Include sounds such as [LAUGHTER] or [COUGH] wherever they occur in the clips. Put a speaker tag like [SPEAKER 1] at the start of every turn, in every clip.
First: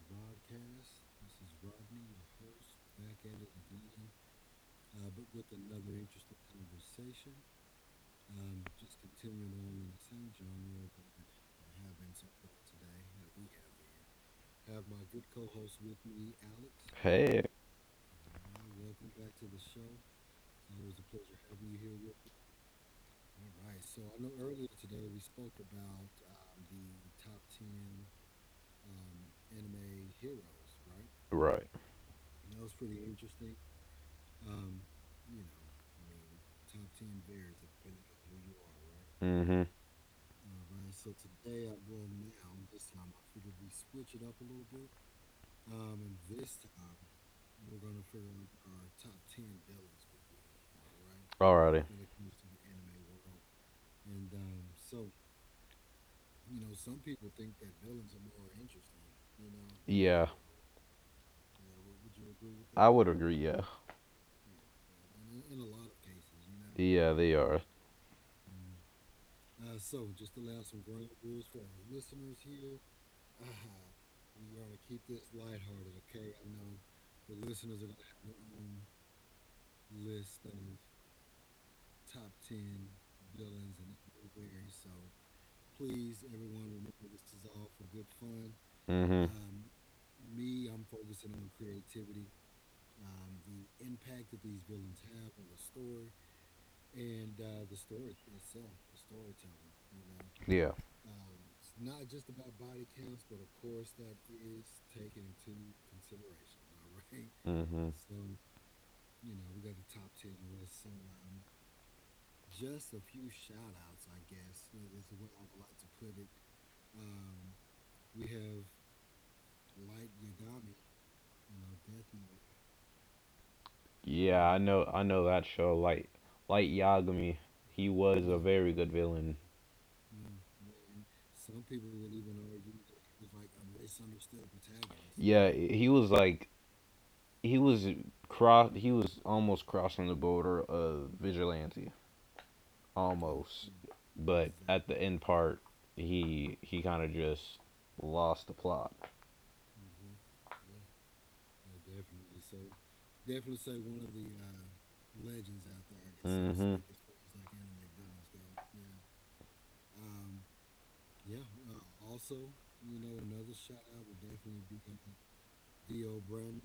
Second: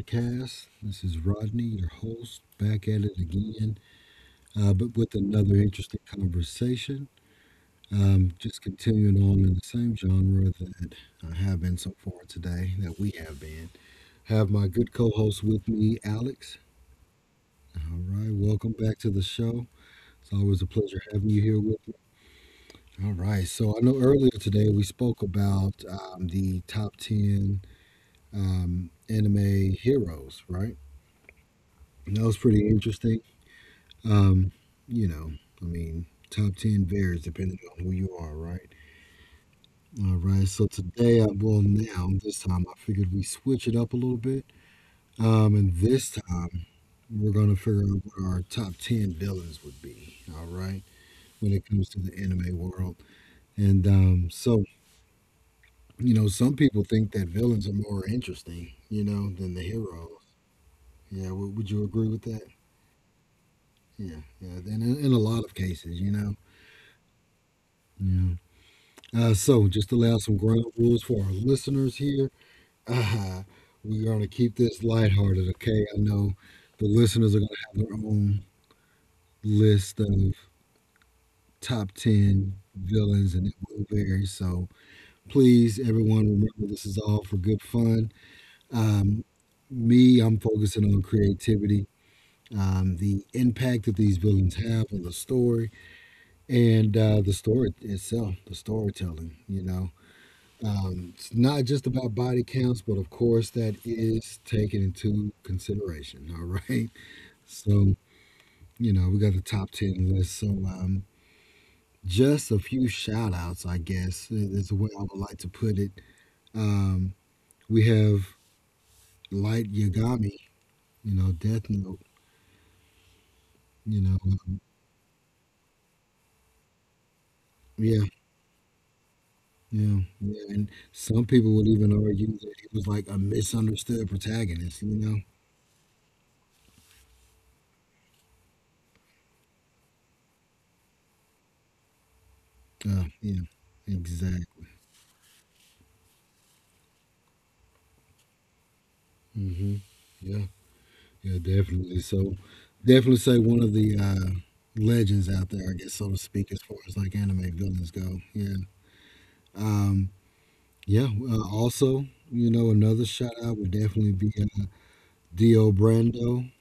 [SPEAKER 1] Rodcast. This is Rodney, your host, back at it again, but with another interesting conversation. Just continuing on in the same genre that I have been so far today, that we have been. Have my good co host with me, Alex.
[SPEAKER 2] Hey.
[SPEAKER 1] All right, welcome back to the show. It's always a pleasure having you here with me. All right, so I know earlier today we spoke about the top 10 anime heroes, right?
[SPEAKER 2] Right.
[SPEAKER 1] That was pretty interesting. Um, you know, I mean, top 10 varies depending on who you are, right?
[SPEAKER 2] Mm-hmm.
[SPEAKER 1] All right. So today, this time, I figured we switch it up a little bit. And this time, we're going to figure out what our top 10 villains would be, all right, when it
[SPEAKER 2] Alrighty.
[SPEAKER 1] comes to the anime world. And so, you know, some people think that villains are more interesting, you know, than the heroes.
[SPEAKER 2] Yeah,
[SPEAKER 1] Yeah. Would you agree with that?
[SPEAKER 2] I would agree. Yeah.
[SPEAKER 1] Yeah. Yeah. And in a lot of cases, you know?
[SPEAKER 2] Yeah, they are.
[SPEAKER 1] Yeah. So, just to lay out some ground rules for our listeners here, uh, we're going to keep this lighthearted, okay? I know the listeners are going to have their own list of top 10 villains, and it will vary. So, please, everyone, remember this is all for good fun.
[SPEAKER 2] Mm-hmm.
[SPEAKER 1] Um, Me, I'm focusing on creativity, the impact that these villains have on the story, and the story itself, the storytelling, you know.
[SPEAKER 2] Yeah.
[SPEAKER 1] It's not just about body counts, but of course that is taken into consideration. All right. So,
[SPEAKER 2] Mm-hmm.
[SPEAKER 1] you know, we got the top 10 list. So, just a few shout outs, I guess, is the way I would like to put it. Um, we have Light Yagami, you know, Death Note, you know,
[SPEAKER 2] Yeah, I know. I know that show. Like Yagami, he
[SPEAKER 1] yeah,
[SPEAKER 2] was a very good villain.
[SPEAKER 1] yeah. And some people would even argue that he was like a misunderstood protagonist, you know?
[SPEAKER 2] Yeah, he was like, he was cross. He was almost crossing the border of vigilante,
[SPEAKER 1] Yeah,
[SPEAKER 2] almost. But
[SPEAKER 1] exactly.
[SPEAKER 2] at the end part, he kind of just lost the plot.
[SPEAKER 1] Hmm. Yeah. Yeah, definitely. So, definitely say one of the legends out there, I guess, so to speak, as
[SPEAKER 2] Mhm.
[SPEAKER 1] far as like anime villains go. Yeah. Um, yeah. Also, you know, another shout out would definitely be Dio Brando,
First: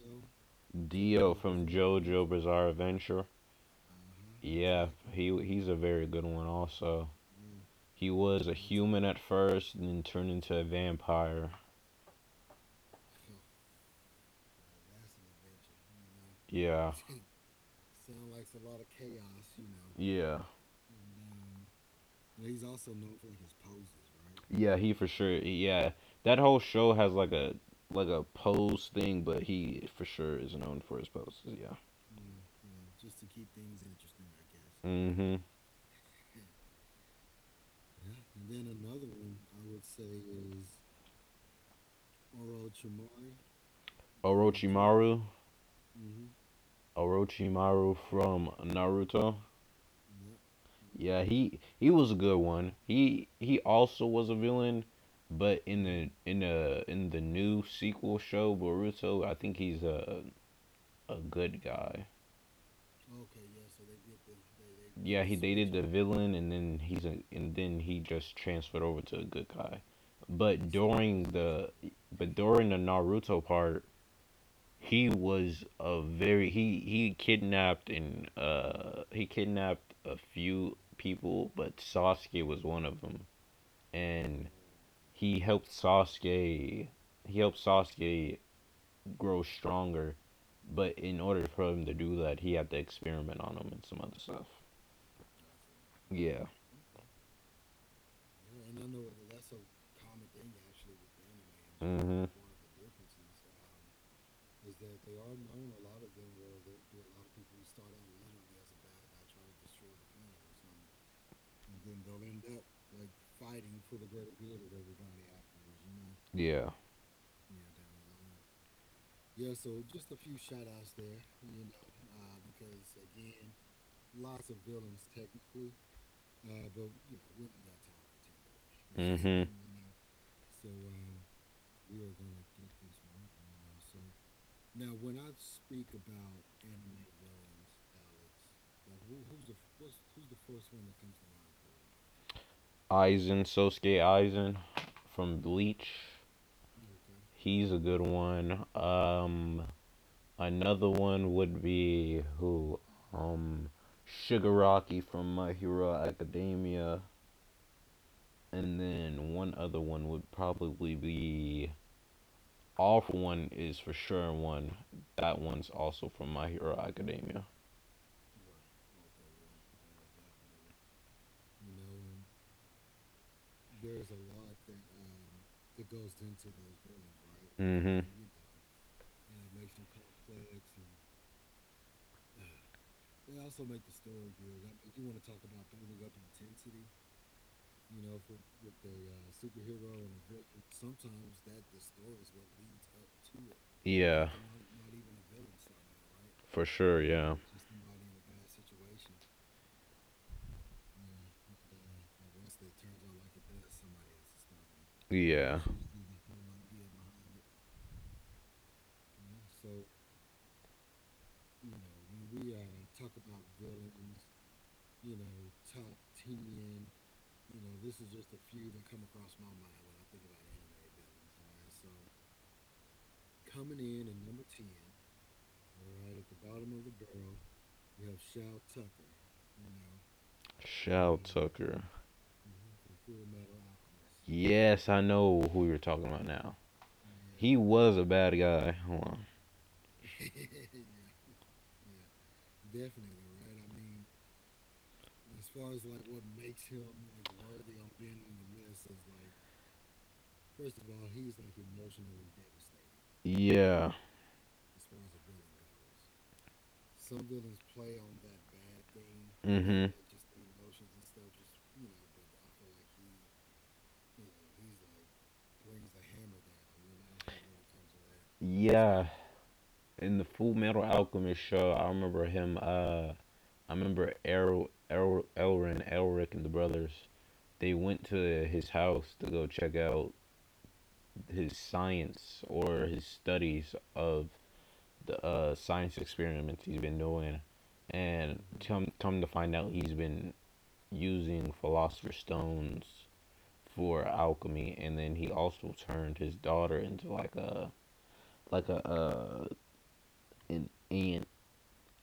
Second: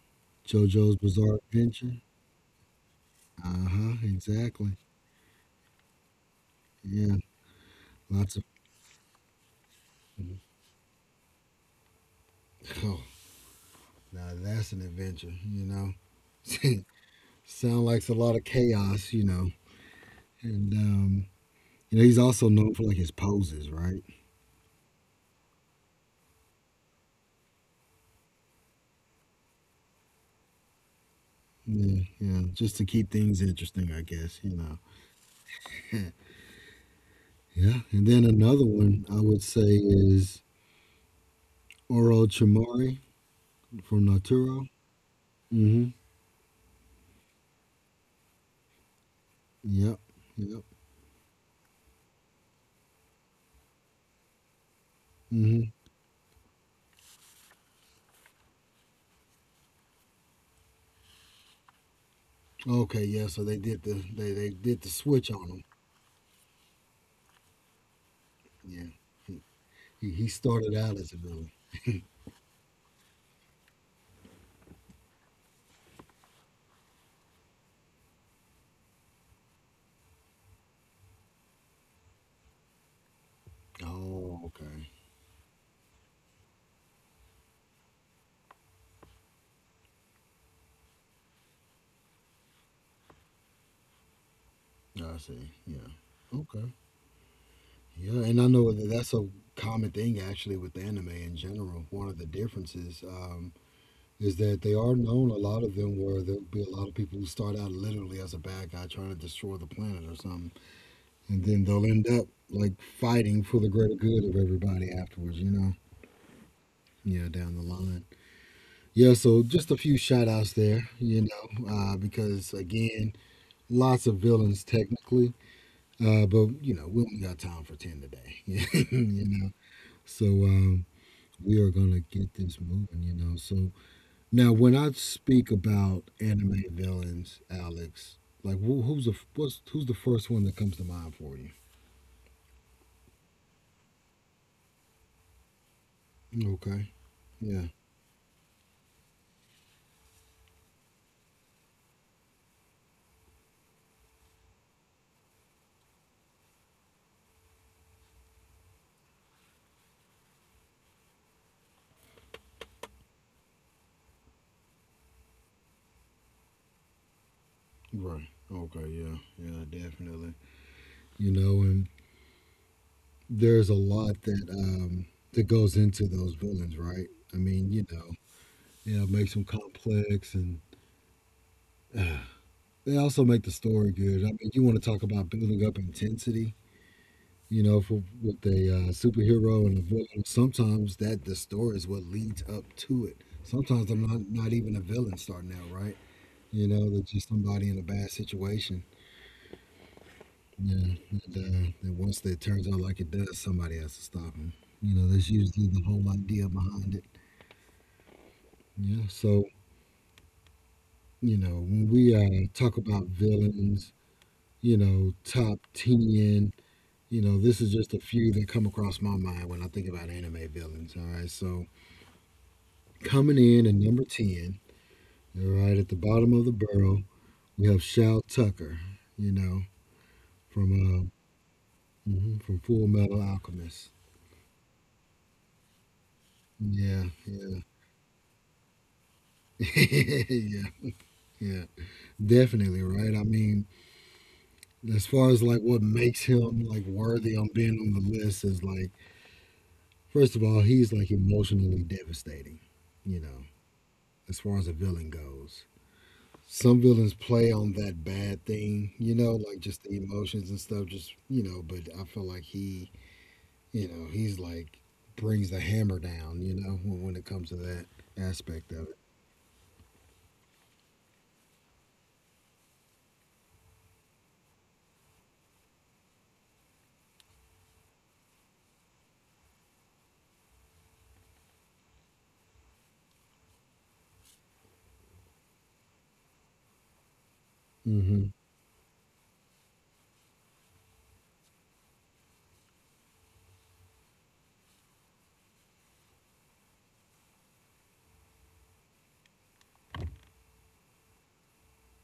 [SPEAKER 2] Yeah.
[SPEAKER 1] JoJo's
[SPEAKER 2] Dio
[SPEAKER 1] Bizarre
[SPEAKER 2] from
[SPEAKER 1] Adventure.
[SPEAKER 2] JoJo Bizarre Adventure.
[SPEAKER 1] Uh huh. Exactly.
[SPEAKER 2] Yeah, he's a very good one also.
[SPEAKER 1] Yeah.
[SPEAKER 2] He
[SPEAKER 1] Lots of.
[SPEAKER 2] was a human at first and then turned into a vampire.
[SPEAKER 1] Oh, now that's an adventure. You know,
[SPEAKER 2] Yeah.
[SPEAKER 1] [LAUGHS] sound like a lot of chaos. You know,
[SPEAKER 2] Yeah.
[SPEAKER 1] and you know he's also known for like his poses, right?
[SPEAKER 2] Yeah, he for sure. Yeah. That whole show has like a pose thing, but he for sure is known for his poses, yeah.
[SPEAKER 1] Yeah, yeah, just to keep things interesting, I guess, you know.
[SPEAKER 2] Mhm.
[SPEAKER 1] [LAUGHS] Yeah, and then another one I would say is Oro Chamori from Naturo.
[SPEAKER 2] Orochimaru,
[SPEAKER 1] Mm-hmm.
[SPEAKER 2] Orochimaru from Naruto.
[SPEAKER 1] Yep, yep.
[SPEAKER 2] Yeah, he was a good one. He also was a villain, but
[SPEAKER 1] Mm-hmm.
[SPEAKER 2] in the new sequel show Boruto, I think he's a good guy.
[SPEAKER 1] Okay, yeah, so they did the
[SPEAKER 2] Yeah,
[SPEAKER 1] switch
[SPEAKER 2] he
[SPEAKER 1] on him.
[SPEAKER 2] dated the villain, and then he just transferred
[SPEAKER 1] Yeah.
[SPEAKER 2] over to a
[SPEAKER 1] He,
[SPEAKER 2] good guy.
[SPEAKER 1] he
[SPEAKER 2] But
[SPEAKER 1] started out as a
[SPEAKER 2] during
[SPEAKER 1] villain.
[SPEAKER 2] the but during the Naruto part, he was a very he kidnapped a few people, but Sasuke was one of them,
[SPEAKER 1] Oh,
[SPEAKER 2] and
[SPEAKER 1] okay.
[SPEAKER 2] he helped Sasuke he helped Sasuke grow stronger. But in order for him to do that, he had to experiment on him and some other stuff.
[SPEAKER 1] I see. Yeah.
[SPEAKER 2] Yeah.
[SPEAKER 1] Okay. Yeah, and I know that that's a common thing actually with anime in general. One of
[SPEAKER 2] Mhm.
[SPEAKER 1] the differences is that they are known, a lot of them, where there'll be a lot of people who start out literally as a bad guy trying to destroy the planet or something. And then they'll end up like fighting for the greater good of everybody afterwards, you know?
[SPEAKER 2] Yeah.
[SPEAKER 1] Yeah, down the line. Yeah, so just a few shout outs there, you know, because again, lots of villains technically, but you know, we only got time for 10 today, [LAUGHS] you
[SPEAKER 2] Mhm.
[SPEAKER 1] know? So we are going to get this moving, you know? So now, when I speak about anime villains, Alex, like who's the first one that comes to mind for you?
[SPEAKER 2] Aizen Sosuke Aizen from Bleach.
[SPEAKER 1] Okay. Yeah.
[SPEAKER 2] He's a good one. Another one would be, um, Sugar Rocky from My Hero Academia. And then one other one would probably be All for One, is for sure one. That one's also from My Hero Academia.
[SPEAKER 1] Right. Okay. Yeah. Yeah. Definitely. You know, and there's a lot that that goes into those villains, right? I mean, you
[SPEAKER 2] Mm-hmm.
[SPEAKER 1] know, yeah, it makes them complex, and uh, they also make the story good. I mean, you want to talk about building up intensity? You know, for, with a superhero and a villain. Sometimes that the story is what leads up to it. Sometimes they're
[SPEAKER 2] Yeah,
[SPEAKER 1] not even a villain starting out, right?
[SPEAKER 2] for
[SPEAKER 1] You know,
[SPEAKER 2] sure.
[SPEAKER 1] they're just
[SPEAKER 2] Yeah,
[SPEAKER 1] somebody in a bad situation. Yeah, and then once that turns out like it does, somebody has to stop them. You know, that's
[SPEAKER 2] yeah.
[SPEAKER 1] usually the whole idea behind it. Yeah, so you know, when we talk about villains, you know, top ten, you know, this is just a few that come across my mind when I think about anime villains. All right, so coming in at number 10, all right, at the bottom of the barrel, we have Shal Tucker, you know, from
[SPEAKER 2] Shao Tucker.
[SPEAKER 1] mhm, from Full Metal Alchemist.
[SPEAKER 2] Yes, I know who you're talking about now.
[SPEAKER 1] Yeah,
[SPEAKER 2] He
[SPEAKER 1] yeah.
[SPEAKER 2] was a bad guy. Hold on.
[SPEAKER 1] [LAUGHS] Yeah, yeah. Definitely, right? I mean, as far as like what makes him like worthy on being on the list is like, first of all, he's like emotionally devastating, you know,
[SPEAKER 2] Yeah.
[SPEAKER 1] as far as a villain goes. Some villains play on that bad thing, you know, like just
[SPEAKER 2] Mm-hmm.
[SPEAKER 1] the emotions and stuff, just, you know, but I feel like he's like brings the hammer down, you know, when it comes to that aspect of it.
[SPEAKER 2] Yeah, in the Full Metal Alchemist show, I remember him. I remember Elric, and the brothers. They went to his house to go check out his science, or his studies of the science experiments he's been doing.
[SPEAKER 1] Hmm.
[SPEAKER 2] And come to find out, he's been using philosopher's stones for alchemy, and then he also turned his daughter into like a uh an ant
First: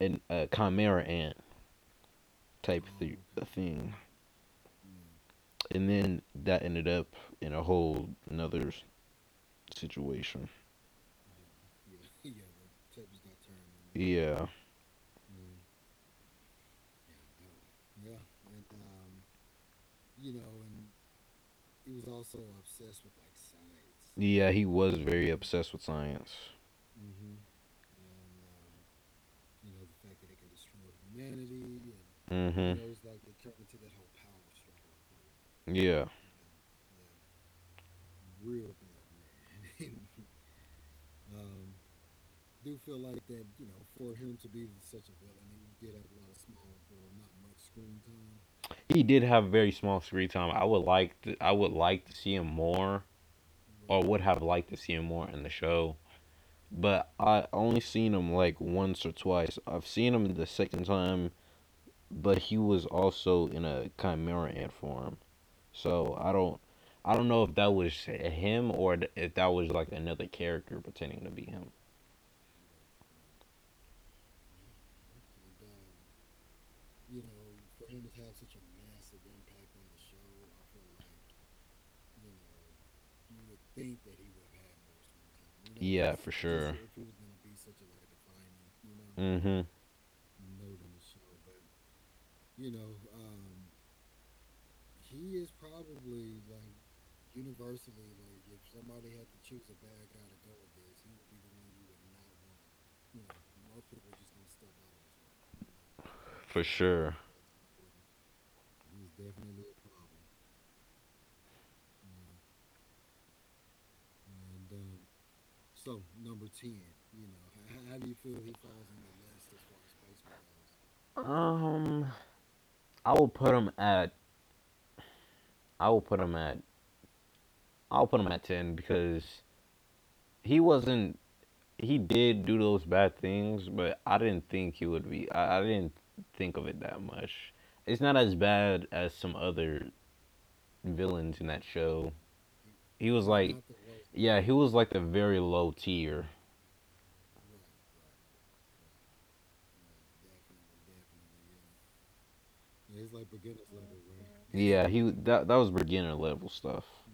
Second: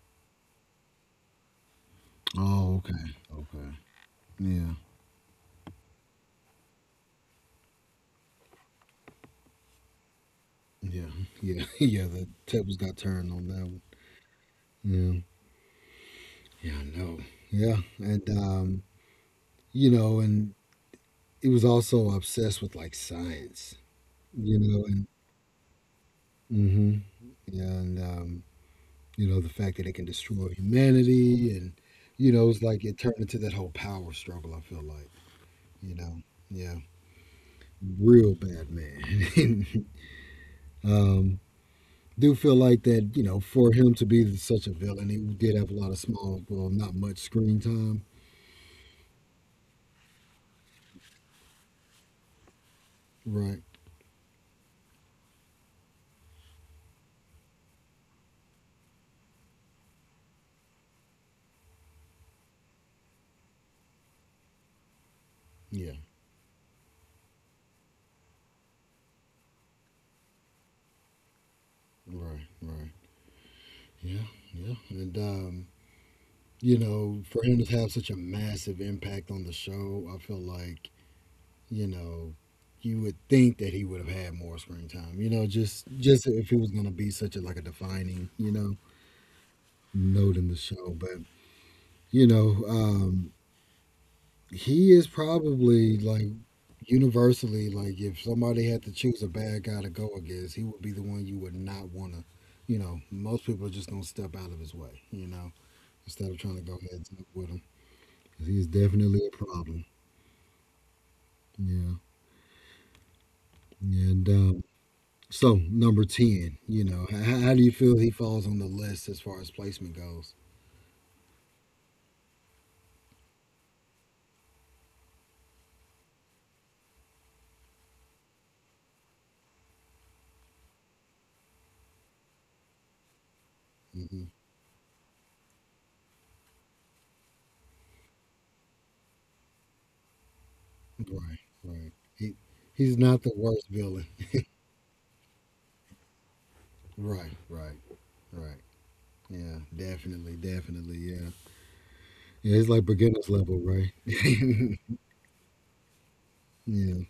[SPEAKER 2] a chimera ant
[SPEAKER 1] Oh,
[SPEAKER 2] type
[SPEAKER 1] okay.
[SPEAKER 2] thing.
[SPEAKER 1] Okay. Yeah.
[SPEAKER 2] And then that ended up in a whole another situation.
[SPEAKER 1] Yeah, yeah, [LAUGHS] yeah. The tables got turned on that one.
[SPEAKER 2] Yeah,
[SPEAKER 1] Yeah, yeah, I know. Yeah, and you know, and he was also obsessed with like science,
[SPEAKER 2] yeah,
[SPEAKER 1] you
[SPEAKER 2] he
[SPEAKER 1] know,
[SPEAKER 2] was
[SPEAKER 1] and
[SPEAKER 2] very obsessed with science.
[SPEAKER 1] hmm yeah, and you know, the fact that it can destroy humanity, and you know, it's
[SPEAKER 2] Hmm.
[SPEAKER 1] like it turned into that whole power struggle. I feel like, you
[SPEAKER 2] Yeah.
[SPEAKER 1] know, yeah, real bad man. [LAUGHS] um, do feel like that, you know, for him to be such a villain, he did have a lot of small, well, not much screen time.
[SPEAKER 2] He did have very small screen time. I would like to see him more,
[SPEAKER 1] Right.
[SPEAKER 2] or would have liked to see him more in the show. But I only seen him like once or twice. I've seen him the second time, but he was also in a chimera ant form.
[SPEAKER 1] Yeah.
[SPEAKER 2] So I don't know if that was him, or if that was like another character pretending to be him.
[SPEAKER 1] Right. Right. Yeah. Yeah. And you know, for him to have such a massive impact on the show, I feel like you know. You would think that he would have had more screen time, you know,
[SPEAKER 2] Yeah,
[SPEAKER 1] just
[SPEAKER 2] for
[SPEAKER 1] if it was
[SPEAKER 2] sure.
[SPEAKER 1] gonna be such a like a defining, you know,
[SPEAKER 2] Mhm.
[SPEAKER 1] note in the show. But you know, he is probably like universally like if somebody had to choose a bad guy to go against, he would be the one you would not want to. You know, most people are just gonna step out of his way. You know, instead of trying
[SPEAKER 2] For
[SPEAKER 1] to go heads
[SPEAKER 2] sure.
[SPEAKER 1] up with him, 'cause he is definitely a problem. Yeah, and so number ten. You know, how do you feel he falls on the list as far as placement goes?
[SPEAKER 2] Um, I will put him at. I will put him at. I'll put him at 10 because he wasn't he did do those bad things, but I
[SPEAKER 1] Hmm.
[SPEAKER 2] didn't think he would be. I didn't think of it that much. It's not as bad as some other villains
[SPEAKER 1] Right,
[SPEAKER 2] in that
[SPEAKER 1] right.
[SPEAKER 2] show.
[SPEAKER 1] He he's
[SPEAKER 2] He
[SPEAKER 1] not
[SPEAKER 2] was
[SPEAKER 1] the
[SPEAKER 2] like,
[SPEAKER 1] worst villain.
[SPEAKER 2] yeah, he was like the very low tier.
[SPEAKER 1] Right, right, right. Yeah, definitely. Yeah. Yeah, it's like beginner's level, right? [LAUGHS] Yeah,
[SPEAKER 2] Yeah, he that that was beginner level stuff.
[SPEAKER 1] yeah,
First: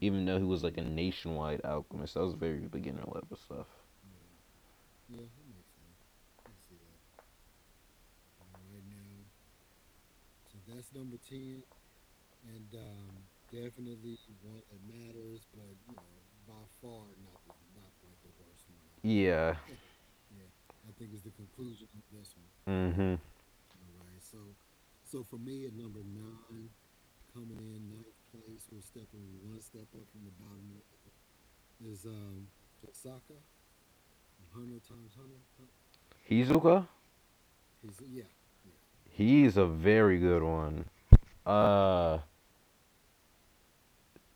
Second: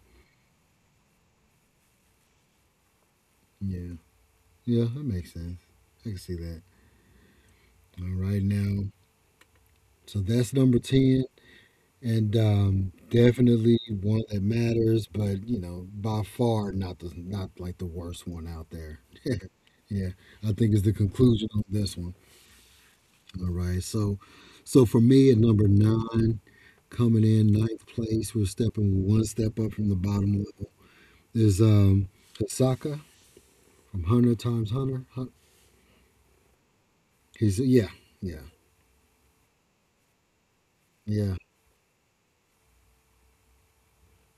[SPEAKER 2] Even though he was like a nationwide alchemist, that was very beginner level stuff.
[SPEAKER 1] yeah. That makes sense. I can see that. All right, now, so that's number ten, and definitely one that matters, but you know, by far not like the worst one out there.
[SPEAKER 2] Yeah.
[SPEAKER 1] [LAUGHS] Yeah, I think is the conclusion on this one.
[SPEAKER 2] Mhm.
[SPEAKER 1] All right, so so for me at number nine, coming in ninth place, we're stepping one step up from the bottom level. Is Hisaka from Hunter Times Hunter.
[SPEAKER 2] Hizuka,
[SPEAKER 1] He's yeah, yeah,
[SPEAKER 2] he's a very good one.
[SPEAKER 1] yeah,
[SPEAKER 2] Uh,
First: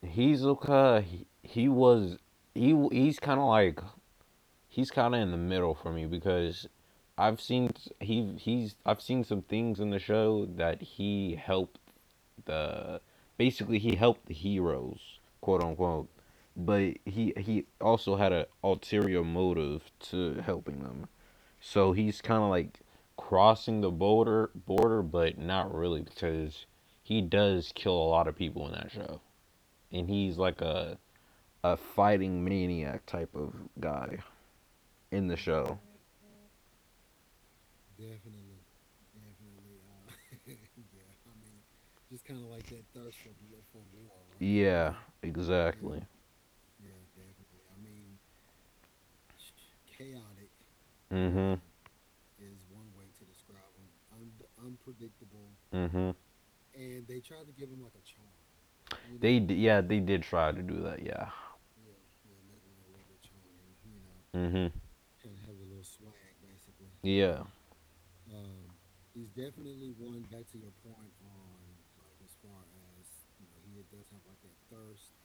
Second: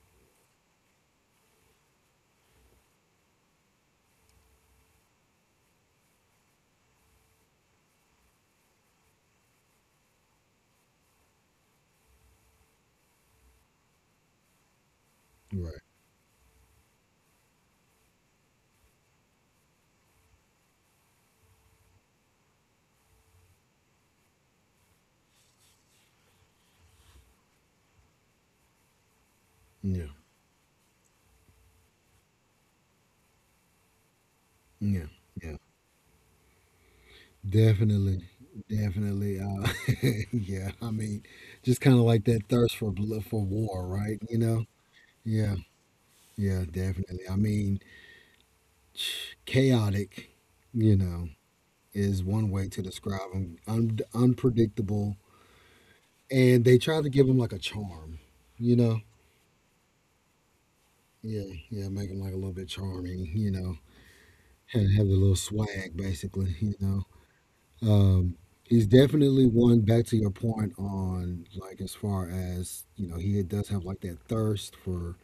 [SPEAKER 2] Hizuka, he was he he's kind of like he's kind of in the middle for me, because I've seen I've seen some things in the show that he helped the basically he helped the heroes, quote
[SPEAKER 1] right,
[SPEAKER 2] unquote, but he also had an ulterior motive to helping them. So he's kind of like crossing the border, but not really, because he does kill a lot of people in that show, and
[SPEAKER 1] yeah,
[SPEAKER 2] he's like a fighting maniac type of guy
[SPEAKER 1] yeah,
[SPEAKER 2] in the
[SPEAKER 1] yeah,
[SPEAKER 2] show.
[SPEAKER 1] definitely, definitely. [LAUGHS] Yeah, I mean, just kind of like that for war, right? You know,
[SPEAKER 2] Yeah,
[SPEAKER 1] yeah,
[SPEAKER 2] exactly.
[SPEAKER 1] yeah, definitely. I mean, [SNIFFS] [TSK] chaotic, you know,
[SPEAKER 2] Hmm.
[SPEAKER 1] is one way to describe him. Unpredictable,
[SPEAKER 2] Hmm.
[SPEAKER 1] and they try to give him like a charm, you know.
[SPEAKER 2] Yeah, they did try to do that. Yeah.
[SPEAKER 1] Yeah, yeah, make him like a little bit charming, you know,
[SPEAKER 2] Hmm.
[SPEAKER 1] and have a little swag, basically, you know.
[SPEAKER 2] Yeah.
[SPEAKER 1] Um, he's definitely one. Back to your point on like as far as you know, he does have like that thirst for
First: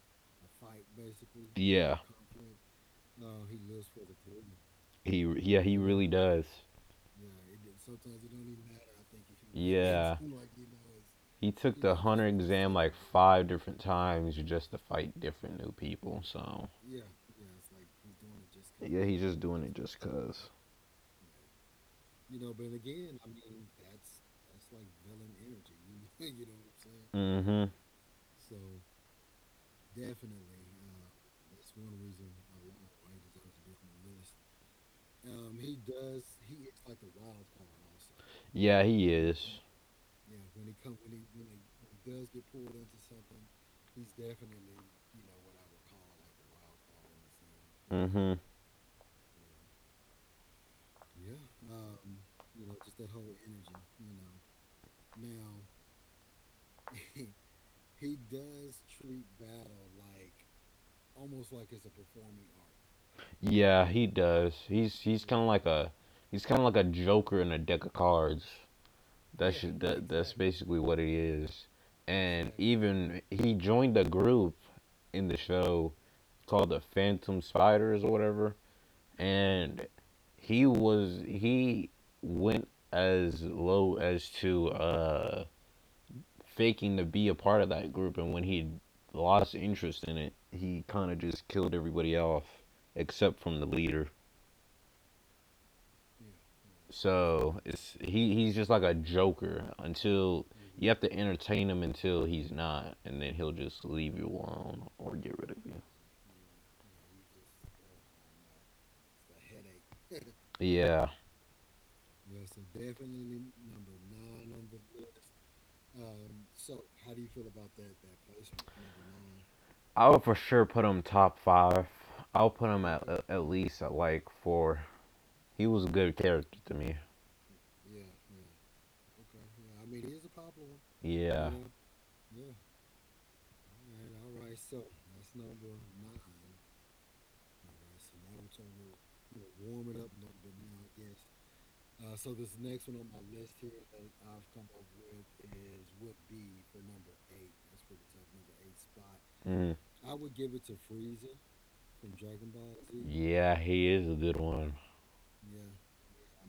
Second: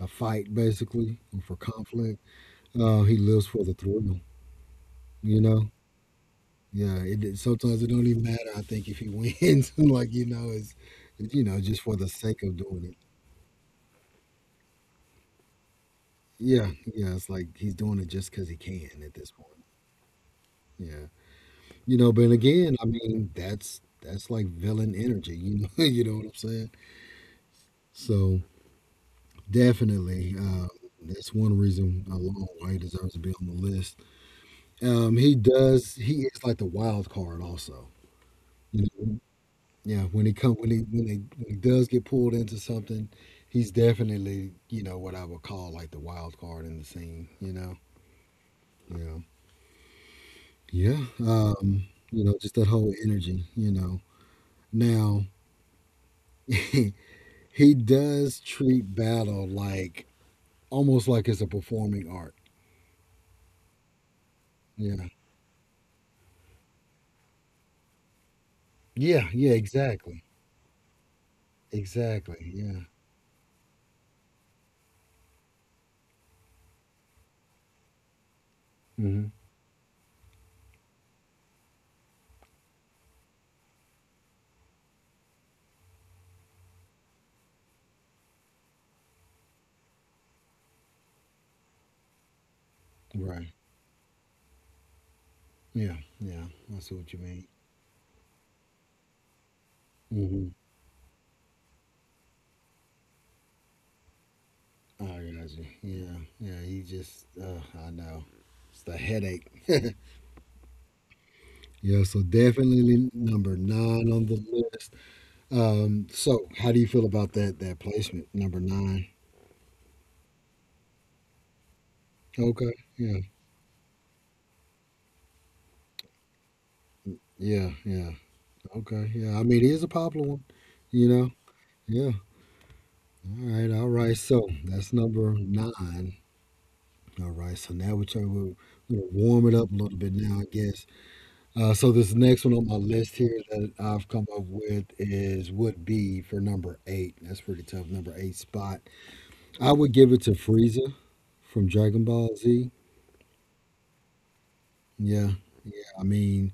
[SPEAKER 1] a fight, basically, and for
[SPEAKER 2] Yeah.
[SPEAKER 1] conflict. He lives for the thrill,
[SPEAKER 2] He r-
[SPEAKER 1] you
[SPEAKER 2] yeah,
[SPEAKER 1] know.
[SPEAKER 2] he really does.
[SPEAKER 1] Yeah, sometimes it don't even matter. I think if he [LAUGHS] wins, like
[SPEAKER 2] Yeah.
[SPEAKER 1] you know, it's you
[SPEAKER 2] He
[SPEAKER 1] know just
[SPEAKER 2] took
[SPEAKER 1] for
[SPEAKER 2] the
[SPEAKER 1] the
[SPEAKER 2] hunter
[SPEAKER 1] sake of
[SPEAKER 2] exam
[SPEAKER 1] doing it.
[SPEAKER 2] like five different times just to fight different new people. So
[SPEAKER 1] Yeah, yeah, it's like he's doing it just because he can
[SPEAKER 2] yeah,
[SPEAKER 1] at
[SPEAKER 2] he's
[SPEAKER 1] this
[SPEAKER 2] just
[SPEAKER 1] point.
[SPEAKER 2] doing it just because.
[SPEAKER 1] Yeah, you know, but again, I mean, that's like villain energy. You know, [LAUGHS] you know what I'm saying?
[SPEAKER 2] Hmm.
[SPEAKER 1] So definitely. That's one reason alone why he deserves to be on the list. He does. He is like the wild card, also. You
[SPEAKER 2] Yeah, he
[SPEAKER 1] know,
[SPEAKER 2] is.
[SPEAKER 1] yeah. When he come, when he when he, when he does get pulled into something, he's definitely you know what I would call like the wild card in the scene. You know.
[SPEAKER 2] Mm-hmm.
[SPEAKER 1] Yeah. Yeah. You know, just that whole energy. You know. Now [LAUGHS] he does treat battle like almost like it's a performing art.
[SPEAKER 2] Yeah, he does.
[SPEAKER 1] Yeah.
[SPEAKER 2] He's kind of like a joker in a deck of cards.
[SPEAKER 1] Yeah. Yeah.
[SPEAKER 2] That's Yeah, ju- that
[SPEAKER 1] Exactly.
[SPEAKER 2] that's exactly. basically what it is.
[SPEAKER 1] Exactly.
[SPEAKER 2] And exactly,
[SPEAKER 1] Yeah.
[SPEAKER 2] even he joined a group in the show called the Phantom Spiders or whatever,
[SPEAKER 1] Hmm.
[SPEAKER 2] and he went as low as to faking to be a part of that group. And when he lost interest in it, he kind of just killed everybody off, except
[SPEAKER 1] Right.
[SPEAKER 2] from the leader.
[SPEAKER 1] Yeah. Yeah. I see what you mean.
[SPEAKER 2] So it's he he's just like a joker, until
[SPEAKER 1] Hmm.
[SPEAKER 2] you have to entertain him, until he's not, and then he'll just leave you alone
[SPEAKER 1] I
[SPEAKER 2] or
[SPEAKER 1] got
[SPEAKER 2] get rid of
[SPEAKER 1] you.
[SPEAKER 2] you.
[SPEAKER 1] Yeah. Yeah. He just. I know. It's the headache. [LAUGHS]
[SPEAKER 2] Yeah,
[SPEAKER 1] Yeah. So definitely number nine on the list. So how do you feel about that? That placement number nine.
[SPEAKER 2] I would for sure put him top five. I'll
[SPEAKER 1] Okay.
[SPEAKER 2] put him at
[SPEAKER 1] Yeah.
[SPEAKER 2] at at least at like four. He was a good character to me.
[SPEAKER 1] Yeah. Yeah. Okay. Yeah. I mean, it is a popular one, You know.
[SPEAKER 2] Yeah.
[SPEAKER 1] Yeah. All right. All right. So that's number nine. All right. So now we're trying to we're gonna warm it up a little bit now, I guess. So this next one on my list here that I've come up with is would be for number eight. That's pretty tough, number eight spot. I
[SPEAKER 2] Mm.
[SPEAKER 1] would give it to Frieza from Dragon Ball Z.
[SPEAKER 2] Yeah, he is a good one.
[SPEAKER 1] Yeah, yeah. I mean,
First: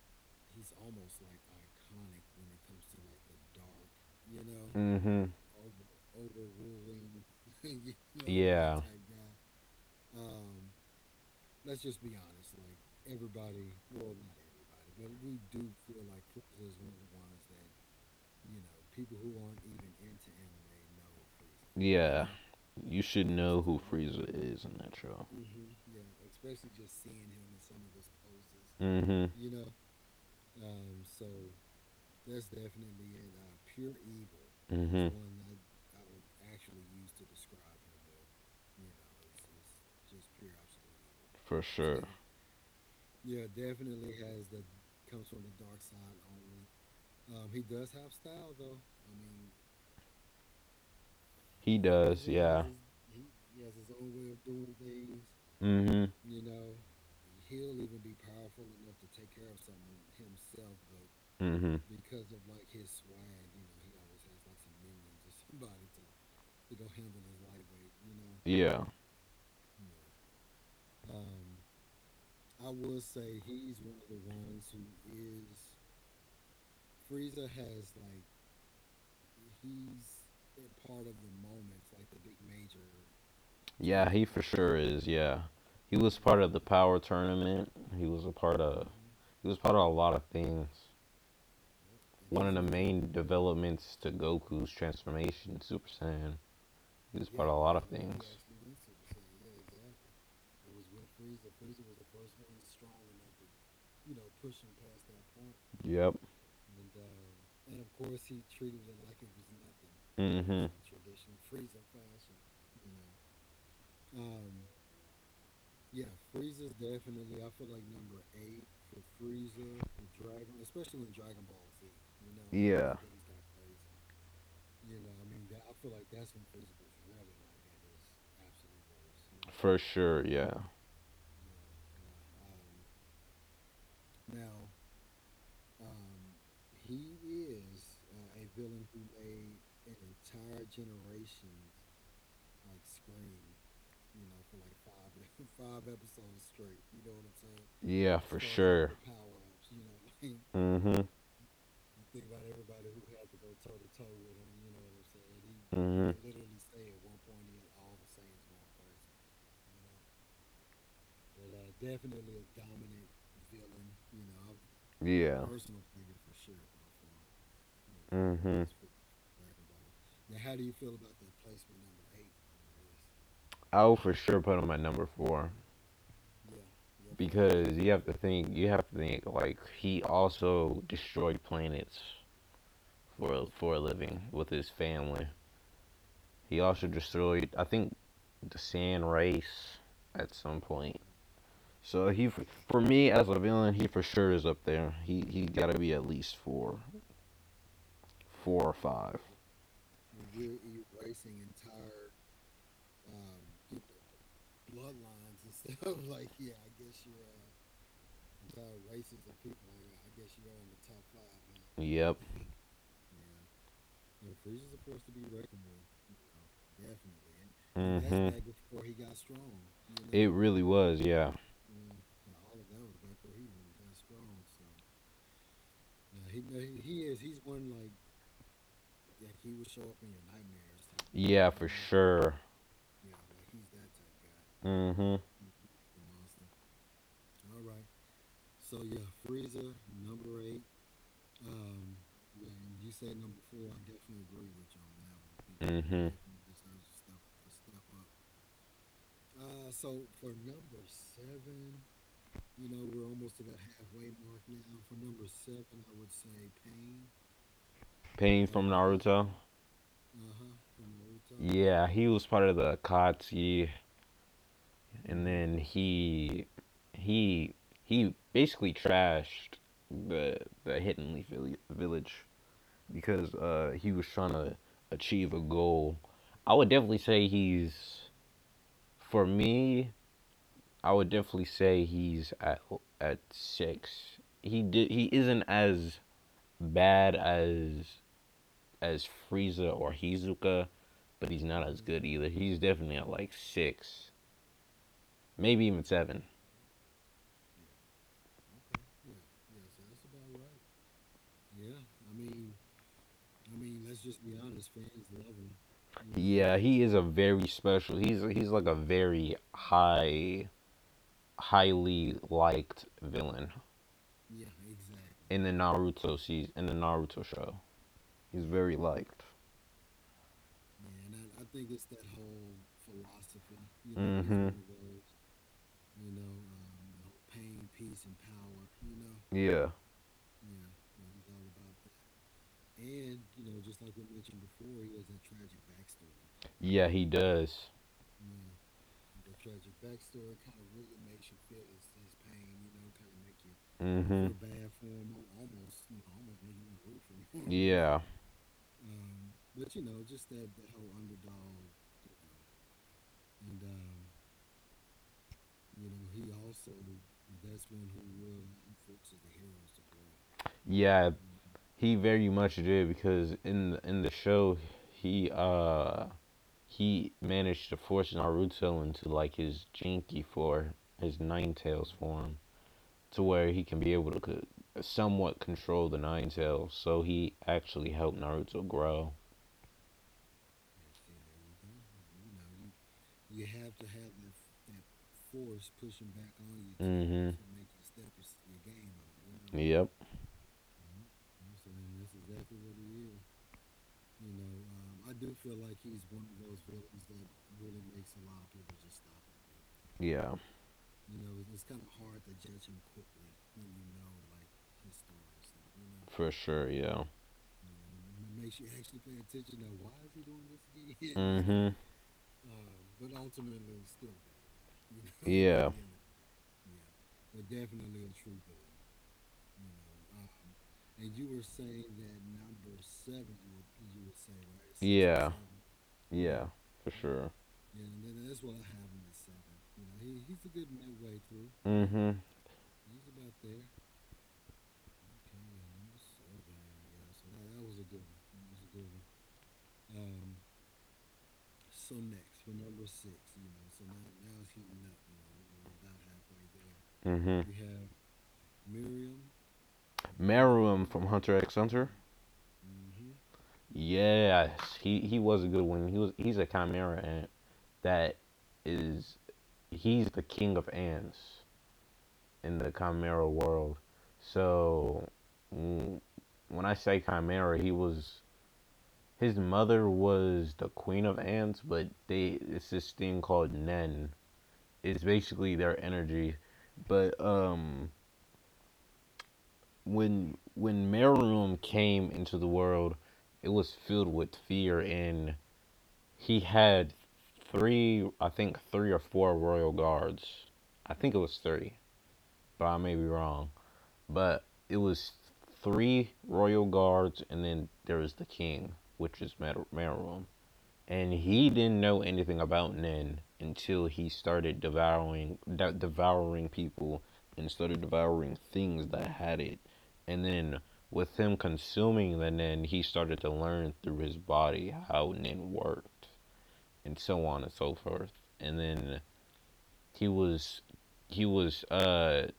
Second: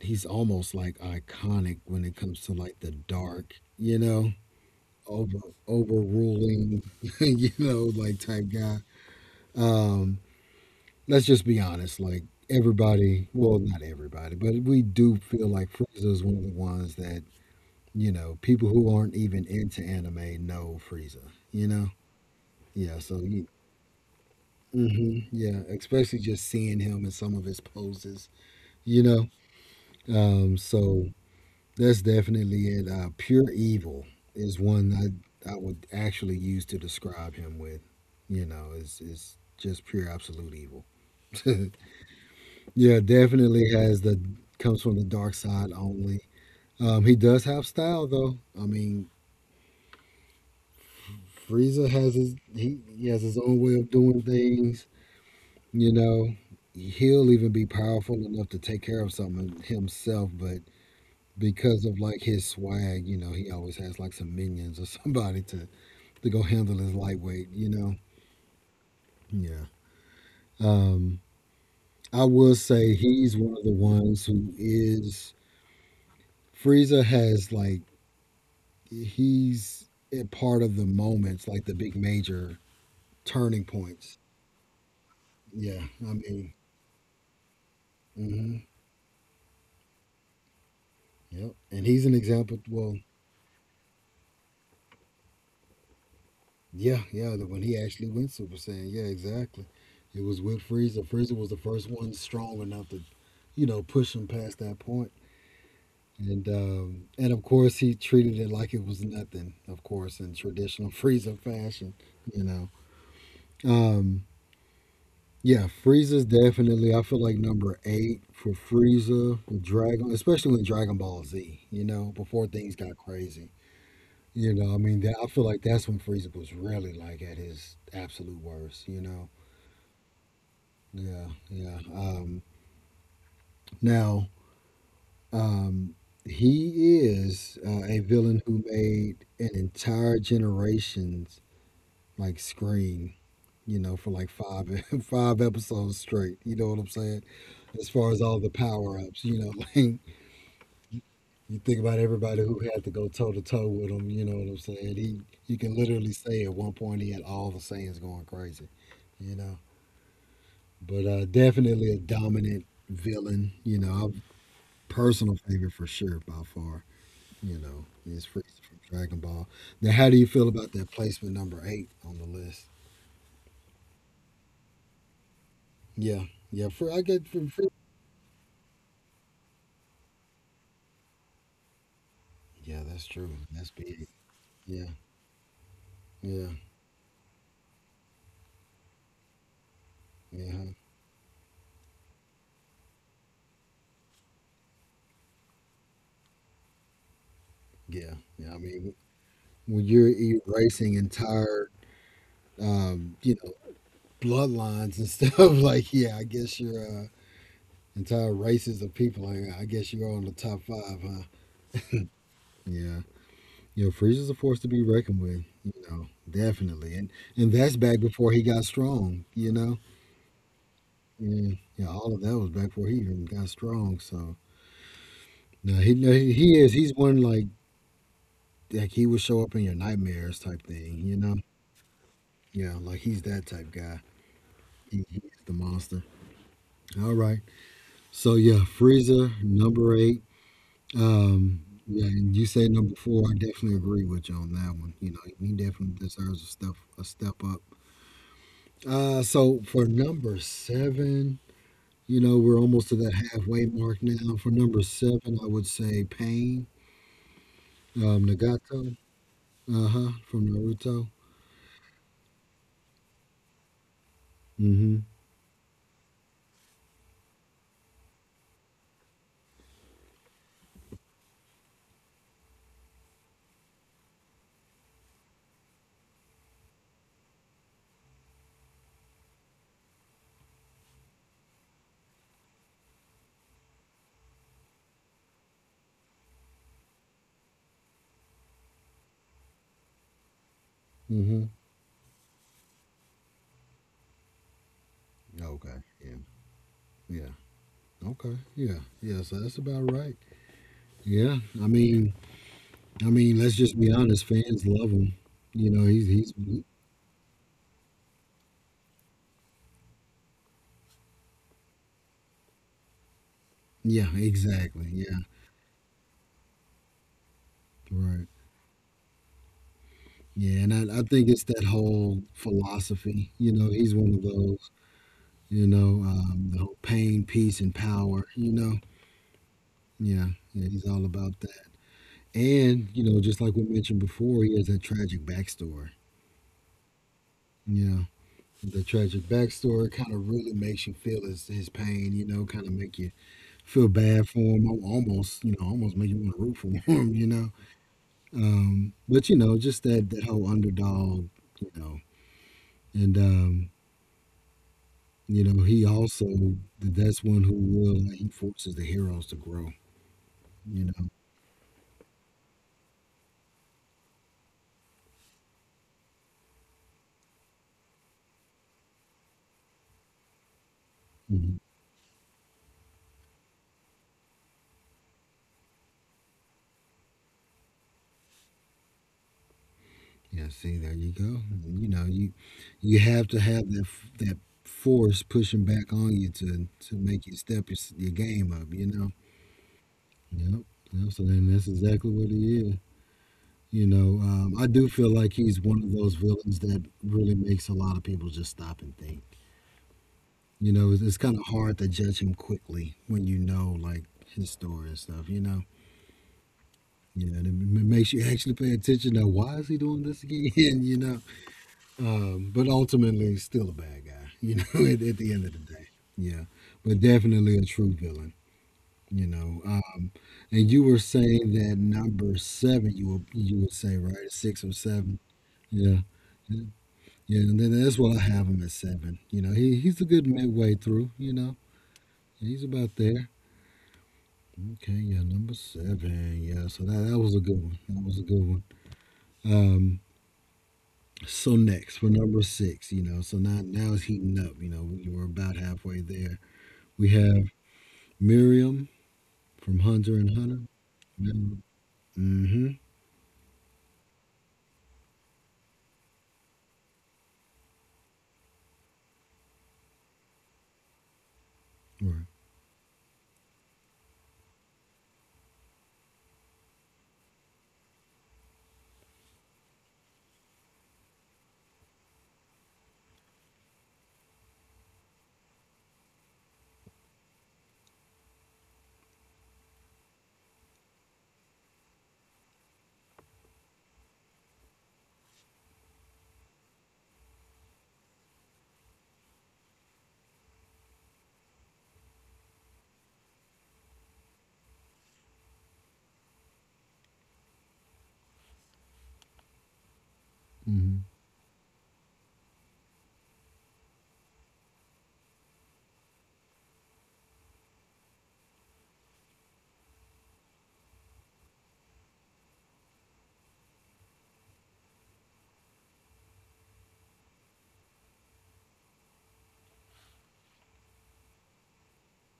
[SPEAKER 1] he's almost like iconic when it comes to like the dark, you know,
[SPEAKER 2] Mhm.
[SPEAKER 1] over overruling, [LAUGHS] you know, like type guy.
[SPEAKER 2] Yeah.
[SPEAKER 1] Um, let's just be honest, like everybody, well, not everybody, but we do feel like Frieza is one of the ones that you know, people who aren't even into anime know Frieza. You know,
[SPEAKER 2] Yeah.
[SPEAKER 1] yeah.
[SPEAKER 2] You should know who cool. Frieza is in that
[SPEAKER 1] Hmm
[SPEAKER 2] show.
[SPEAKER 1] yeah,
[SPEAKER 2] Hmm.
[SPEAKER 1] especially just seeing him in some of his poses. You know,
[SPEAKER 2] Mm-hmm.
[SPEAKER 1] so that's definitely it. Pure evil is one
[SPEAKER 2] Mm-hmm.
[SPEAKER 1] I would
[SPEAKER 2] I
[SPEAKER 1] actually use to describe him with. You know, is just pure absolute evil.
[SPEAKER 2] For sure.
[SPEAKER 1] [LAUGHS] Yeah, definitely has the comes from the dark side only. He does have style though. I mean,
[SPEAKER 2] He
[SPEAKER 1] Frieza has
[SPEAKER 2] does,
[SPEAKER 1] his
[SPEAKER 2] yeah.
[SPEAKER 1] he has his own way of doing things. You know,
[SPEAKER 2] Mm-hmm.
[SPEAKER 1] he'll even be powerful enough to take care of something himself, but because of
[SPEAKER 2] Mm-hmm.
[SPEAKER 1] like his swag, you know, he always has like some minions or [LAUGHS] somebody to go handle his lightweight. You know,
[SPEAKER 2] Yeah.
[SPEAKER 1] yeah. Um, I will say he's one of the ones who is Frieza has like he's a part of the moments, like the big major turning
[SPEAKER 2] Yeah,
[SPEAKER 1] points.
[SPEAKER 2] he for sure is, yeah.
[SPEAKER 1] Yeah,
[SPEAKER 2] He
[SPEAKER 1] I
[SPEAKER 2] was part of
[SPEAKER 1] mean.
[SPEAKER 2] the power tournament. He was a
[SPEAKER 1] Mhm.
[SPEAKER 2] part of he was part of a lot of things.
[SPEAKER 1] Yep. And he's an
[SPEAKER 2] One of
[SPEAKER 1] example.
[SPEAKER 2] the definitely.
[SPEAKER 1] Well,
[SPEAKER 2] main developments to Goku's transformation, Super Saiyan.
[SPEAKER 1] yeah,
[SPEAKER 2] He was
[SPEAKER 1] yeah.
[SPEAKER 2] part of a
[SPEAKER 1] When
[SPEAKER 2] lot
[SPEAKER 1] he
[SPEAKER 2] of
[SPEAKER 1] actually went
[SPEAKER 2] things.
[SPEAKER 1] Super Saiyan, yeah, exactly. It was with Frieza. Frieza was the first one strong enough to, you know, push him past that point.
[SPEAKER 2] Saiyan purple. Yep.
[SPEAKER 1] And of course he treated it like it was nothing. Of course, in
[SPEAKER 2] In. Mm-hmm.
[SPEAKER 1] traditional [LAUGHS] Frieza fashion, you know. Um, yeah, Frieza's definitely. I feel like number eight for Frieza with Dragon, especially with Dragon Ball Z. You know, before things got
[SPEAKER 2] Yeah.
[SPEAKER 1] crazy. You know, I mean, that, I feel like that's when Frieza was really like at his absolute worst. You know,
[SPEAKER 2] For sure, yeah.
[SPEAKER 1] yeah, yeah. Now, um, he is a villain who made an entire generation's like scream. You know, for like five [LAUGHS] five episodes straight. You know what I'm saying? As far
[SPEAKER 2] Yeah,
[SPEAKER 1] as
[SPEAKER 2] as
[SPEAKER 1] all
[SPEAKER 2] for
[SPEAKER 1] the
[SPEAKER 2] sure.
[SPEAKER 1] power ups, you know, [LAUGHS] like
[SPEAKER 2] [LAUGHS] Like. Mhm. You.
[SPEAKER 1] you think about everybody who had to go toe to toe with him. You know what I'm saying? He, you can literally
[SPEAKER 2] Mhm.
[SPEAKER 1] say
[SPEAKER 2] Can.
[SPEAKER 1] at one point he had all the Saiyans going crazy. You know, but definitely a dominant villain. You know, a personal
[SPEAKER 2] Yeah.
[SPEAKER 1] favorite for sure by far. You know, is
[SPEAKER 2] My four.
[SPEAKER 1] Frieza
[SPEAKER 2] Mhm.
[SPEAKER 1] from Dragon Ball. Now, how do you feel about that placement number eight on the list?
[SPEAKER 2] I will for sure put him my number four,
[SPEAKER 1] Yeah, yeah. For I get for
[SPEAKER 2] because you have to think. You have to think, like, he also destroyed planets
[SPEAKER 1] yeah, that's true.
[SPEAKER 2] for
[SPEAKER 1] That's
[SPEAKER 2] for a
[SPEAKER 1] big.
[SPEAKER 2] living with his
[SPEAKER 1] Yeah,
[SPEAKER 2] family.
[SPEAKER 1] yeah,
[SPEAKER 2] He also destroyed, I think, the Sand Race at
[SPEAKER 1] yeah,
[SPEAKER 2] some
[SPEAKER 1] huh?
[SPEAKER 2] point. So he, for me as a villain, he for sure is up there. He got to be at least four,
[SPEAKER 1] Yeah, yeah. I
[SPEAKER 2] four or
[SPEAKER 1] mean,
[SPEAKER 2] five.
[SPEAKER 1] when you're erasing entire, you know, bloodlines and stuff. [LAUGHS] Like, yeah, I guess your entire races of people. I guess you are on the top five, huh?
[SPEAKER 2] Yep.
[SPEAKER 1] Yeah. You know, Frieza's a force to be reckoned with. You know, definitely, and that's back
[SPEAKER 2] Mhm.
[SPEAKER 1] before he got strong. You know,
[SPEAKER 2] It really was. Yeah.
[SPEAKER 1] yeah, yeah, all of that was back before he even got strong. So no, he no, he is. He's one like he will show up in your nightmares type thing. You know,
[SPEAKER 2] Yeah, for sure.
[SPEAKER 1] yeah, like he's that type guy.
[SPEAKER 2] Mhm.
[SPEAKER 1] He's the monster. All right, so yeah, Frieza number eight. Um, yeah, and you say number four. I definitely agree with you on that one. You know, he definitely
[SPEAKER 2] Mhm.
[SPEAKER 1] deserves a step up. So for number seven, you know, we're almost to that halfway mark now. For number seven, I would say Pain,
[SPEAKER 2] Pain from
[SPEAKER 1] Nagato,
[SPEAKER 2] Naruto.
[SPEAKER 1] uh huh, from Naruto.
[SPEAKER 2] Yeah, he was part of the Akatsuki,
[SPEAKER 1] Mm
[SPEAKER 2] and then he he basically trashed the the Hidden Leaf Village, because he was trying to achieve a goal. I would definitely say he's for me. I would definitely say he's at six. He did. He isn't as bad as Frieza or Hizuka,
[SPEAKER 1] hmm. Mm
[SPEAKER 2] but he's
[SPEAKER 1] hmm.
[SPEAKER 2] not as good either. He's definitely at like six, maybe
[SPEAKER 1] Okay.
[SPEAKER 2] even
[SPEAKER 1] Yeah.
[SPEAKER 2] seven.
[SPEAKER 1] Yeah. Okay. Yeah. Yeah. So that's about right. Yeah. I mean, I mean, let's just be honest. Fans love him. You know, he's
[SPEAKER 2] Yeah, he is a very special. He's like a highly liked villain
[SPEAKER 1] yeah, exactly. Yeah,
[SPEAKER 2] in the Naruto show.
[SPEAKER 1] right.
[SPEAKER 2] He's very liked.
[SPEAKER 1] Yeah, and I think it's that whole philosophy. You know, he's one of
[SPEAKER 2] Mhm.
[SPEAKER 1] those. The whole pain, peace, and power. You know,
[SPEAKER 2] Yeah.
[SPEAKER 1] yeah, yeah, he's all about that. And you know, just like we mentioned before, he has that tragic backstory.
[SPEAKER 2] Yeah, he does.
[SPEAKER 1] Yeah, the tragic backstory kind of really makes you feel his pain. You know, kind of make you feel bad
[SPEAKER 2] Mhm.
[SPEAKER 1] for
[SPEAKER 2] [LAUGHS]
[SPEAKER 1] him. Almost, you know, almost make you want to root for [LAUGHS] him. You know,
[SPEAKER 2] Yeah.
[SPEAKER 1] but you know, just that whole underdog. You know, and you know, he also that's one who will like, he forces the heroes to grow. You know.
[SPEAKER 2] Yeah, he very much did, because in the show, he uh He managed to force Naruto into like his Jinky for his
[SPEAKER 1] Mhm.
[SPEAKER 2] Ninetales form, to where he can be able to somewhat control the Ninetales. So he actually helped Naruto grow.
[SPEAKER 1] Yeah. See, there you go. You know, you have to have that that force pushing back on you to make
[SPEAKER 2] Hmm.
[SPEAKER 1] you step your, your game up. You know.
[SPEAKER 2] Yep.
[SPEAKER 1] Yep. Yep. So then that's exactly what he is. You know, I do feel like he's one of those villains that really makes a lot of people just stop and think.
[SPEAKER 2] Yeah.
[SPEAKER 1] You know, it's kind of hard to judge him quickly when you know like his story and stuff. You know.
[SPEAKER 2] For sure. Yeah.
[SPEAKER 1] Yeah, and it makes you actually pay attention. Now, why is he doing this again, [LAUGHS] you know.
[SPEAKER 2] Hmm.
[SPEAKER 1] But ultimately, he's still a bad guy, you know. [LAUGHS] At the end of the
[SPEAKER 2] Yeah.
[SPEAKER 1] day, yeah, but definitely a true villain, you know. And you were saying that number seven, you would say right six or seven,
[SPEAKER 2] Yeah.
[SPEAKER 1] yeah,
[SPEAKER 2] Yeah. For sure.
[SPEAKER 1] yeah. And then that's what I have him at seven. You know, he's a good midway through. You know,
[SPEAKER 2] Hmm.
[SPEAKER 1] he's about there. Okay, yeah, number seven. Yeah, so that was a good one. That was a good one. Um, So next for number six, you know, so now it's heating up. You know, we were about halfway there. We
[SPEAKER 2] Hmm.
[SPEAKER 1] have Miriam from Hunter and Hunter.
[SPEAKER 2] Maruum from Hunter x Hunter.
[SPEAKER 1] Mm-hmm.
[SPEAKER 2] Yes, he was a good one. He's a chimera ant, that is. He's the king of ants
[SPEAKER 1] Right.
[SPEAKER 2] in the chimera world. So mm, when I say chimera, he was his mother was the queen of ants, but they it's this thing called Nen. It's basically their energy. But when Meruem came into the world, it was filled with fear. And he had three, I think, three or four royal guards. I think it was three, but I may be wrong. But it was three royal guards, and then there was the king, which is Meruem.
[SPEAKER 1] Mm-hmm.
[SPEAKER 2] And he didn't know anything about Nin until he started devouring people, and started devouring things that had it. And then, with him consuming the Nin, he started to learn through his body how Nin worked, and so on and so forth. And then he was he was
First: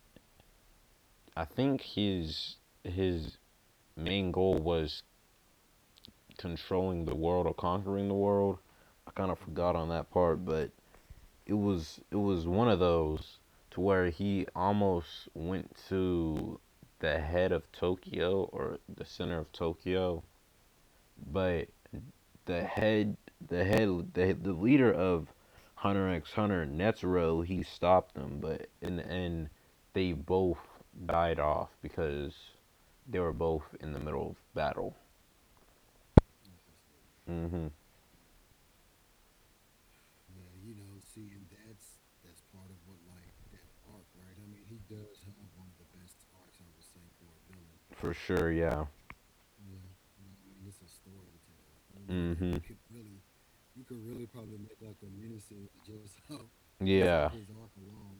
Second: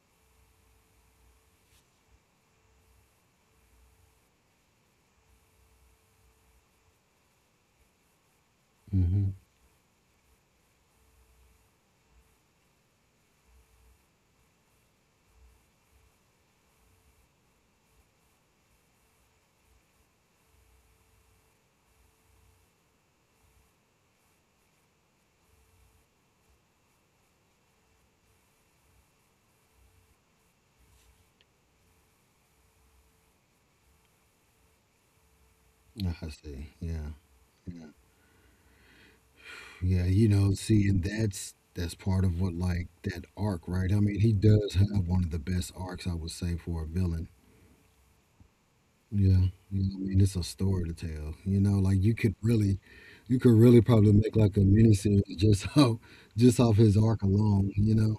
[SPEAKER 2] I think his main goal was controlling the world, or conquering the world. I
[SPEAKER 1] Mm-hmm.
[SPEAKER 2] kind of forgot on that part, but it was one of those to where he almost went to the head of Tokyo, or the center of Tokyo. But the head the head the leader of Hunter X Hunter, Netero, he stopped them. But in the end, they both died off, because they were both in the middle of battle.
[SPEAKER 1] Ah, I see. Yeah.
[SPEAKER 2] Mhm.
[SPEAKER 1] Yeah. Yeah. You know, see, and that's part of what like that arc, right? I mean, he does have one of the best arcs, I would say, for a villain.
[SPEAKER 2] For sure. Yeah.
[SPEAKER 1] Yeah, yeah, I mean, it's a story to tell. You know, like
[SPEAKER 2] Mhm.
[SPEAKER 1] you could really probably make like a mini series just [LAUGHS] just off his arc
[SPEAKER 2] Yeah.
[SPEAKER 1] alone. You know,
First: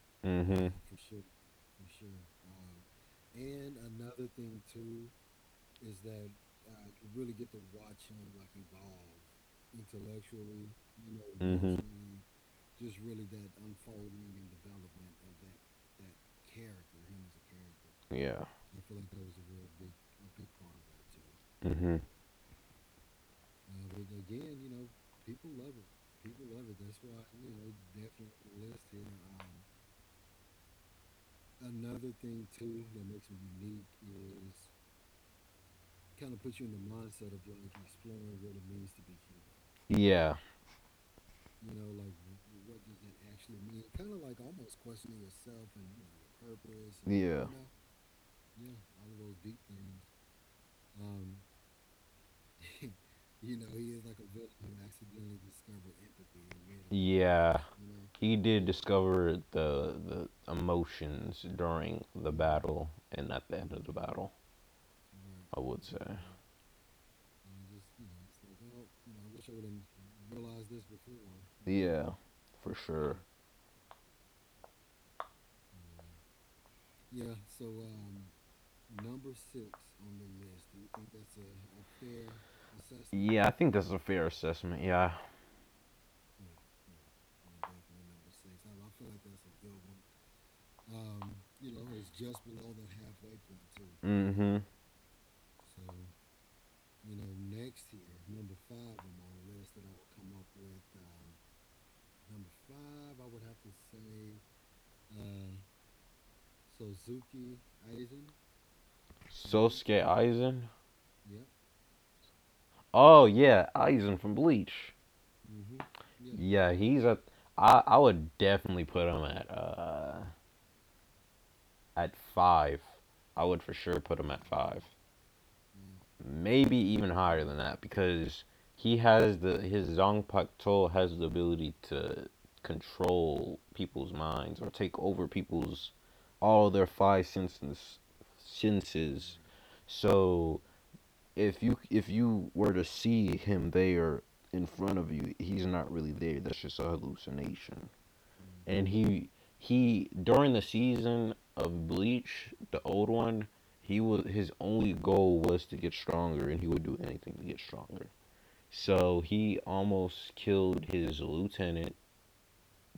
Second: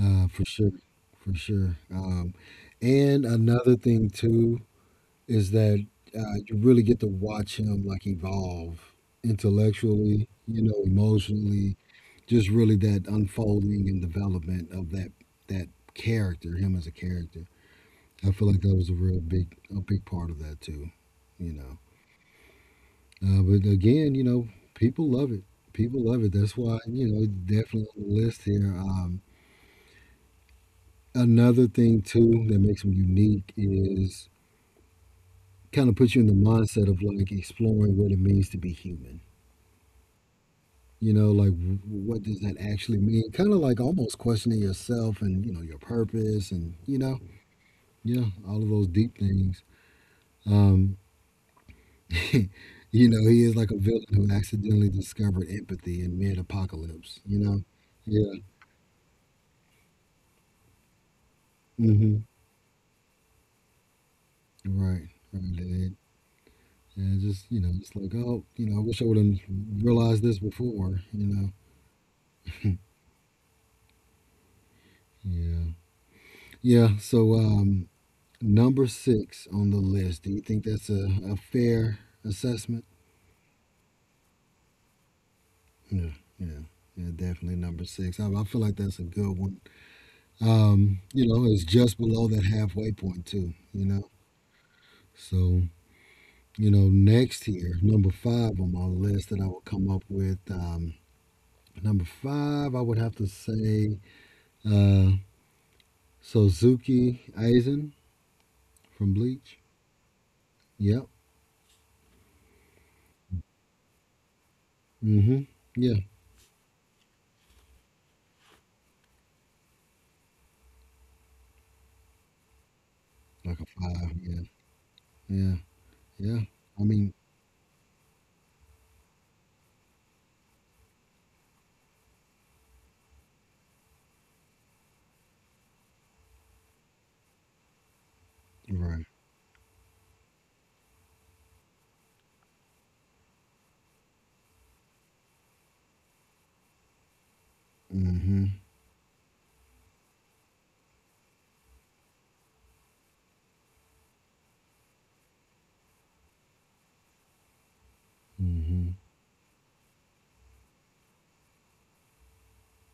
[SPEAKER 1] for
[SPEAKER 2] Mhm.
[SPEAKER 1] sure, for sure. And another thing too is that you really get to watch him like evolve intellectually, you know,
[SPEAKER 2] Mhm.
[SPEAKER 1] emotionally. Just really that unfolding and development of that character, him as a character. I
[SPEAKER 2] Emotionally, yeah.
[SPEAKER 1] feel like that was a real big a big part of that too, you know.
[SPEAKER 2] Mhm.
[SPEAKER 1] But again, you know, people love it. People love it. That's why you know definitely on the list here. Another thing too that makes them unique is kind of puts you in the mindset of like exploring what it means to be human.
[SPEAKER 2] Yeah.
[SPEAKER 1] You know, like what does that actually mean? Kind of like almost questioning yourself and you know your purpose and you know
[SPEAKER 2] Yeah.
[SPEAKER 1] yeah all of those deep things. Um, [LAUGHS] you know, he is like a villain who accidentally discovered empathy in mid-apocalypse. You
[SPEAKER 2] Yeah,
[SPEAKER 1] know, yeah,
[SPEAKER 2] he did discover the emotions during
[SPEAKER 1] hmm
[SPEAKER 2] the battle, and at the end of the battle,
[SPEAKER 1] right, right.
[SPEAKER 2] I would say.
[SPEAKER 1] And just you know, it's like oh, you know, I wish I would have realized this before. You know,
[SPEAKER 2] Yeah, for sure.
[SPEAKER 1] yeah, yeah. So number six on the list. Do you think that's a fair assessment?
[SPEAKER 2] Yeah, I think that's a fair assessment. Yeah.
[SPEAKER 1] Yeah, yeah, yeah. Definitely number six. I feel like that's a good one. You know, it's just below that halfway point too. You know,
[SPEAKER 2] Mm-hmm.
[SPEAKER 1] so you know, next here, number five on my list that I will come up with. Number five, I would have to say uh, Suzuki Eisen from Bleach.
[SPEAKER 2] Sosuke Aizen.
[SPEAKER 1] Yep.
[SPEAKER 2] Oh yeah, Aizen from Bleach.
[SPEAKER 1] Mm-hmm. Yeah.
[SPEAKER 2] Yeah. Yeah, he's a. I would definitely put him at five. I
[SPEAKER 1] Like a
[SPEAKER 2] would for sure
[SPEAKER 1] five.
[SPEAKER 2] put him
[SPEAKER 1] Yeah.
[SPEAKER 2] at five.
[SPEAKER 1] Yeah. Yeah.
[SPEAKER 2] Maybe
[SPEAKER 1] I mean,
[SPEAKER 2] even higher than that because he has the his Zong Pak Tol has the ability to control people's minds or take over people's all their five senses
[SPEAKER 1] right.
[SPEAKER 2] senses. So if you were to see him there in front of you, he's not really there. That's just a hallucination
[SPEAKER 1] Mm-hmm.
[SPEAKER 2] and he during the season of Bleach, the old one, he was his only goal was to get stronger, and he would do anything to get stronger.
[SPEAKER 1] Mm-hmm.
[SPEAKER 2] So he almost killed his lieutenant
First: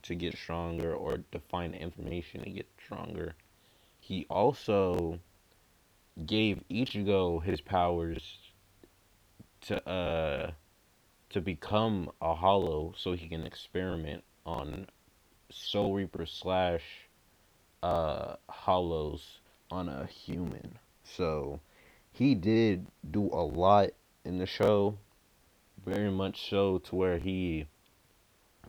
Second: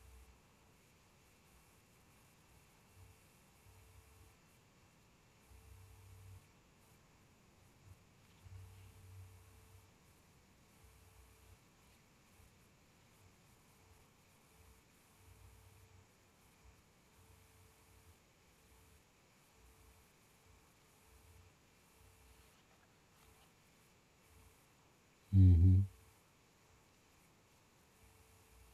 [SPEAKER 2] to get stronger or to find information to get stronger. He also gave Ichigo his powers to to become a hollow so he can experiment on Soul Reaper slash hollows on a human. So he did do a lot in the show,
[SPEAKER 1] Mm-hmm.
[SPEAKER 2] very much so to where he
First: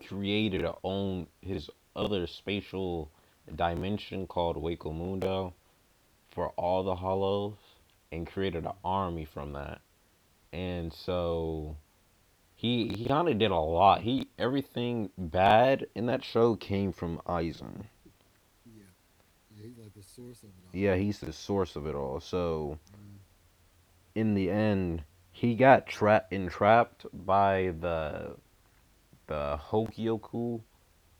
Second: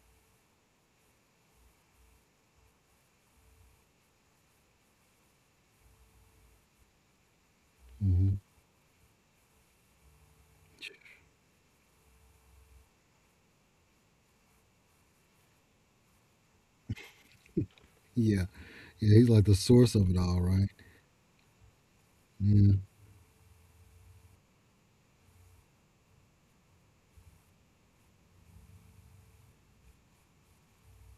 [SPEAKER 2] created a own his other spatial dimension called Waco Mundo for all the hollows and
[SPEAKER 1] Mm-hmm.
[SPEAKER 2] created an army from that. And so he kind of did a lot. He, everything bad in that show came from Aizen.
[SPEAKER 1] Yeah. Yeah. He's like the source of it all, right?
[SPEAKER 2] Yeah, he's the source of it all.
[SPEAKER 1] Yeah.
[SPEAKER 2] So in the end, he got trapped entrapped by the Hokyoku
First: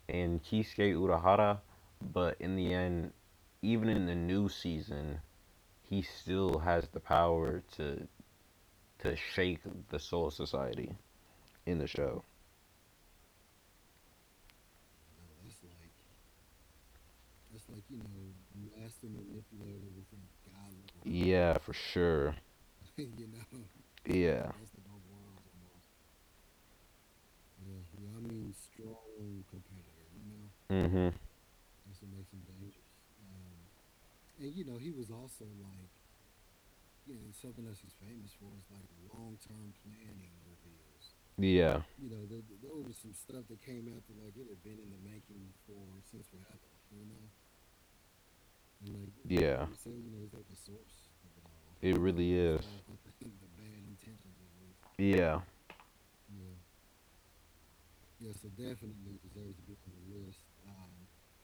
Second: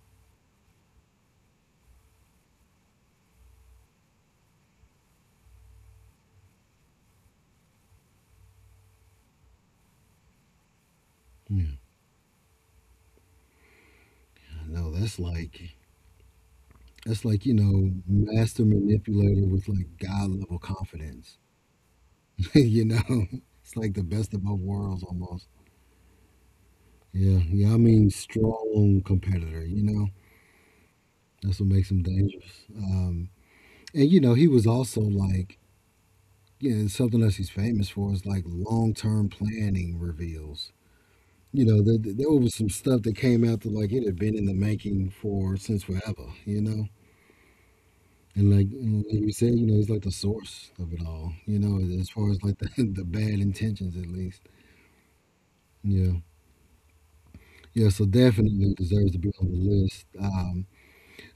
[SPEAKER 2] and Kisuke Urahara, but in the end, even in the new season, he still has the power to shake the Soul Society in
[SPEAKER 1] Yeah.
[SPEAKER 2] the show.
[SPEAKER 1] I know that's like you know master manipulator with like god level confidence.
[SPEAKER 2] Yeah, for sure.
[SPEAKER 1] [LAUGHS] You know, it's like the best of
[SPEAKER 2] Yeah.
[SPEAKER 1] both worlds almost. Yeah, yeah. I mean, strong competitor. You know,
[SPEAKER 2] Mhm.
[SPEAKER 1] that's what makes him dangerous. And you know, he was also like, you know, something else he's famous for is like long-term planning reveals. You
[SPEAKER 2] Yeah.
[SPEAKER 1] know, there was some stuff that came out that like it had been in the making for since forever. You know, and like you said,
[SPEAKER 2] Yeah.
[SPEAKER 1] you know, he's like the source of it all. You
[SPEAKER 2] It
[SPEAKER 1] know, as
[SPEAKER 2] really
[SPEAKER 1] far as like
[SPEAKER 2] is.
[SPEAKER 1] the [LAUGHS] the bad intentions at least.
[SPEAKER 2] Yeah.
[SPEAKER 1] Yeah. Yeah, so definitely deserves to be on the list. Um,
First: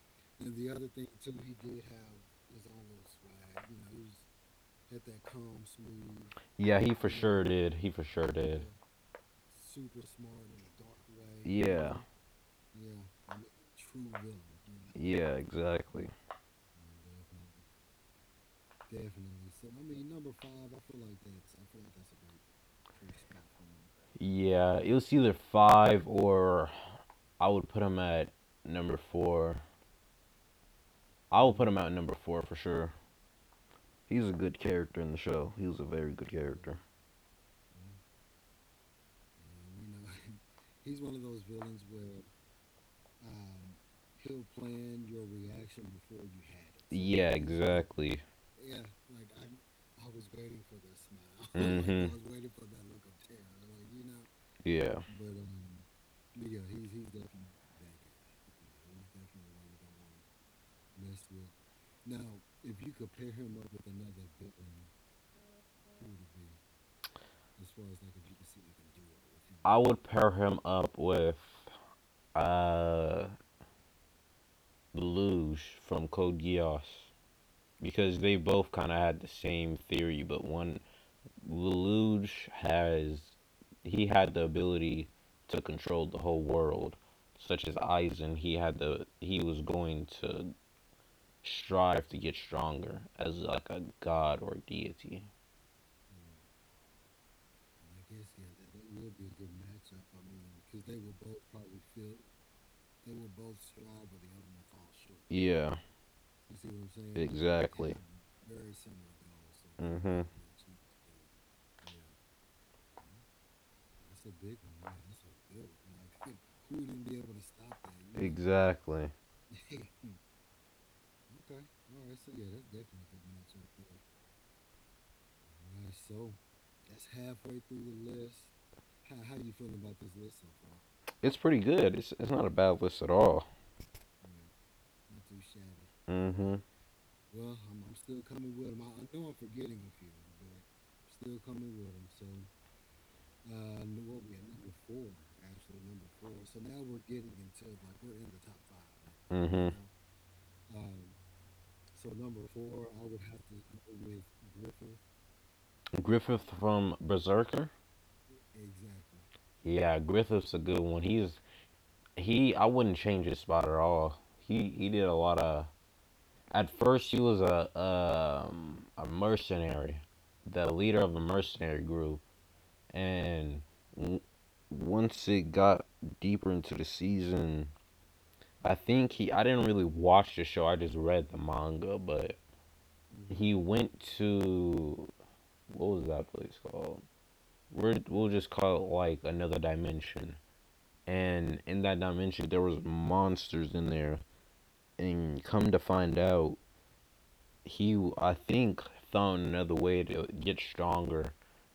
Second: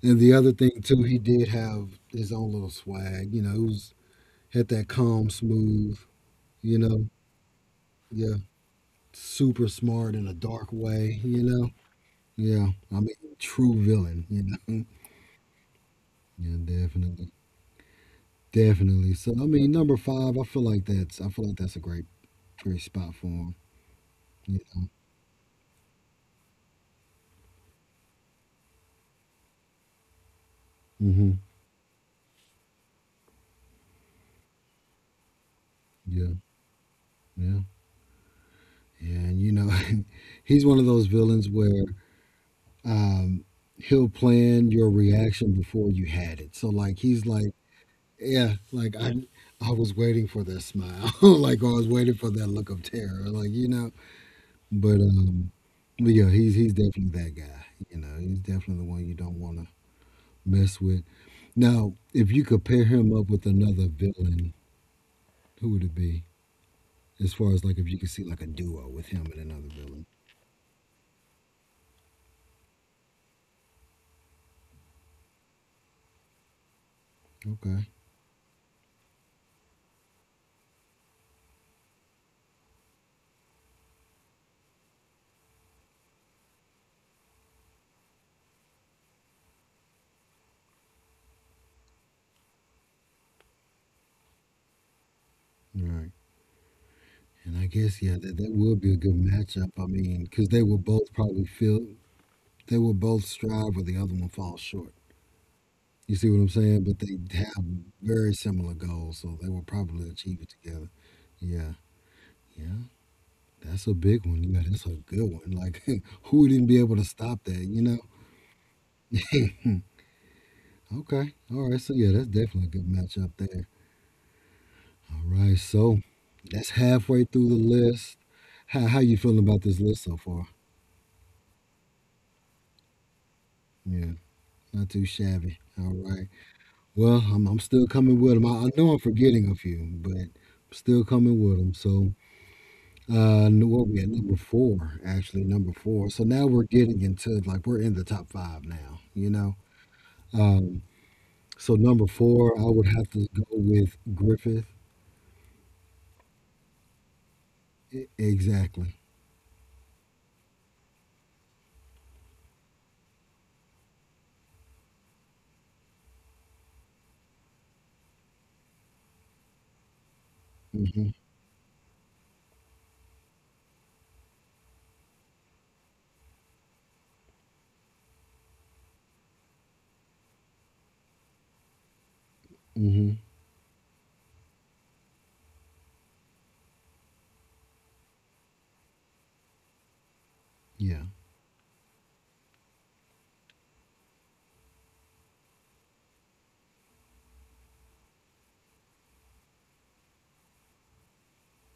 [SPEAKER 1] and the other thing too, he did have his own little swag. You know, he was had that calm, smooth. You
[SPEAKER 2] Yeah, he for
[SPEAKER 1] know,
[SPEAKER 2] sure did. He for sure
[SPEAKER 1] yeah,
[SPEAKER 2] did.
[SPEAKER 1] super smart in a dark way.
[SPEAKER 2] Yeah,
[SPEAKER 1] Yeah, I mean, true villain.
[SPEAKER 2] yeah, exactly.
[SPEAKER 1] [LAUGHS] Yeah, definitely, definitely. So I mean, number five, I feel like that's a great, great spot for him. Yeah.
[SPEAKER 2] Yeah, it was either five or I would put him at number four.
[SPEAKER 1] Hmm.
[SPEAKER 2] I would put him at number four for sure. He's a good character in the show. He was a very
[SPEAKER 1] Yeah.
[SPEAKER 2] good character.
[SPEAKER 1] Yeah. Yeah, and [LAUGHS] he's one of those villains where um, he'll plan your reaction before you had it. So like he's
[SPEAKER 2] Yeah,
[SPEAKER 1] like,
[SPEAKER 2] exactly. [LAUGHS]
[SPEAKER 1] yeah, like I was waiting for that smile, [LAUGHS] like I was waiting
[SPEAKER 2] hmm
[SPEAKER 1] for that look of terror.
[SPEAKER 2] I'm
[SPEAKER 1] But
[SPEAKER 2] Yeah.
[SPEAKER 1] um, but yeah, he's definitely that guy. He's definitely the one you don't want to mess with. Now, if you could pair him up with another villain, who would it be? As far as like if you could see like a duo with him and another
[SPEAKER 2] I would
[SPEAKER 1] villain.
[SPEAKER 2] pair him up with uh Lelouch from Code Geass
[SPEAKER 1] Okay,
[SPEAKER 2] because they both kind of had the same theory, but one Lelouch has he had the ability to control the whole world, such as Aizen. He had the He was going to strive to get stronger as like a god or deity.
[SPEAKER 1] all right. And I guess yeah, that would be a good matchup. I mean, because they will both probably feel they will both strive where the other one falls short.
[SPEAKER 2] Yeah,
[SPEAKER 1] You see what I'm saying? But they have
[SPEAKER 2] exactly.
[SPEAKER 1] very similar
[SPEAKER 2] Yeah.
[SPEAKER 1] goals, so they will probably
[SPEAKER 2] Mhm.
[SPEAKER 1] achieve it together. Yeah, yeah, that's a big one. Yeah, that's a good one. Like, [LAUGHS] who wouldn't be able to stop that? You know?
[SPEAKER 2] Exactly.
[SPEAKER 1] [LAUGHS] okay, all right. So yeah, that's definitely a good matchup there. All right, so that's halfway through the list. How you feeling about this list so far?
[SPEAKER 2] It's pretty good. It's not a bad list at all.
[SPEAKER 1] Yeah, not too shabby. All right.
[SPEAKER 2] Mhm.
[SPEAKER 1] Well, I'm still coming with them. I know I'm forgetting a few, but I'm still coming with them. So, what we at number four, actually, number four. So now we're getting into like we're in the top five now.
[SPEAKER 2] Mhm.
[SPEAKER 1] Um, so number four, I would have to go with Griffith.
[SPEAKER 2] Griffith from Berserker.
[SPEAKER 1] Exactly.
[SPEAKER 2] Yeah, Griffith's a good one. He's He, I wouldn't change his spot at all. He did a lot of. At first, he was a mercenary, the leader
[SPEAKER 1] Mm-hmm.
[SPEAKER 2] of a mercenary group, and w- once it got deeper into the season, I think he. I didn't really watch the show. I just read the manga, but
[SPEAKER 1] Mm-hmm.
[SPEAKER 2] he went to what was that place called? We'll just call it like another dimension.
[SPEAKER 1] Yeah.
[SPEAKER 2] And in that dimension, there was monsters in there and come to find out, he I think found another way to get stronger.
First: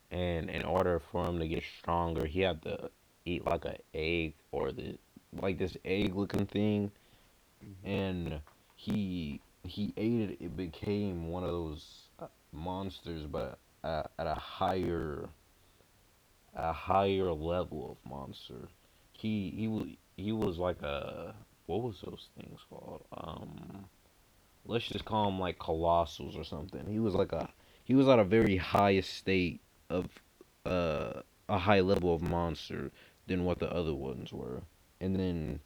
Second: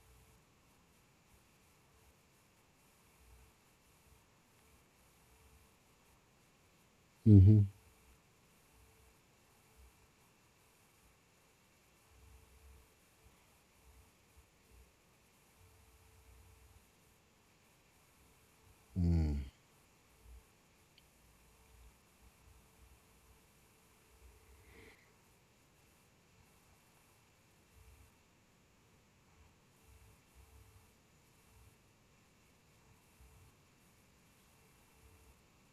[SPEAKER 2] And in order for him to get stronger, he had to eat like an egg or the like this egg looking thing.
[SPEAKER 1] Mm-hmm.
[SPEAKER 2] And he ate it. It became one of those uh, monsters, but at a higher level of monster.
[SPEAKER 1] Mm.
[SPEAKER 2] He he wa- he was like a what was those things called? Let's just call him like colossals or something. He was like a he was at a very high state of uh, a high level of monster than what the other ones were, and then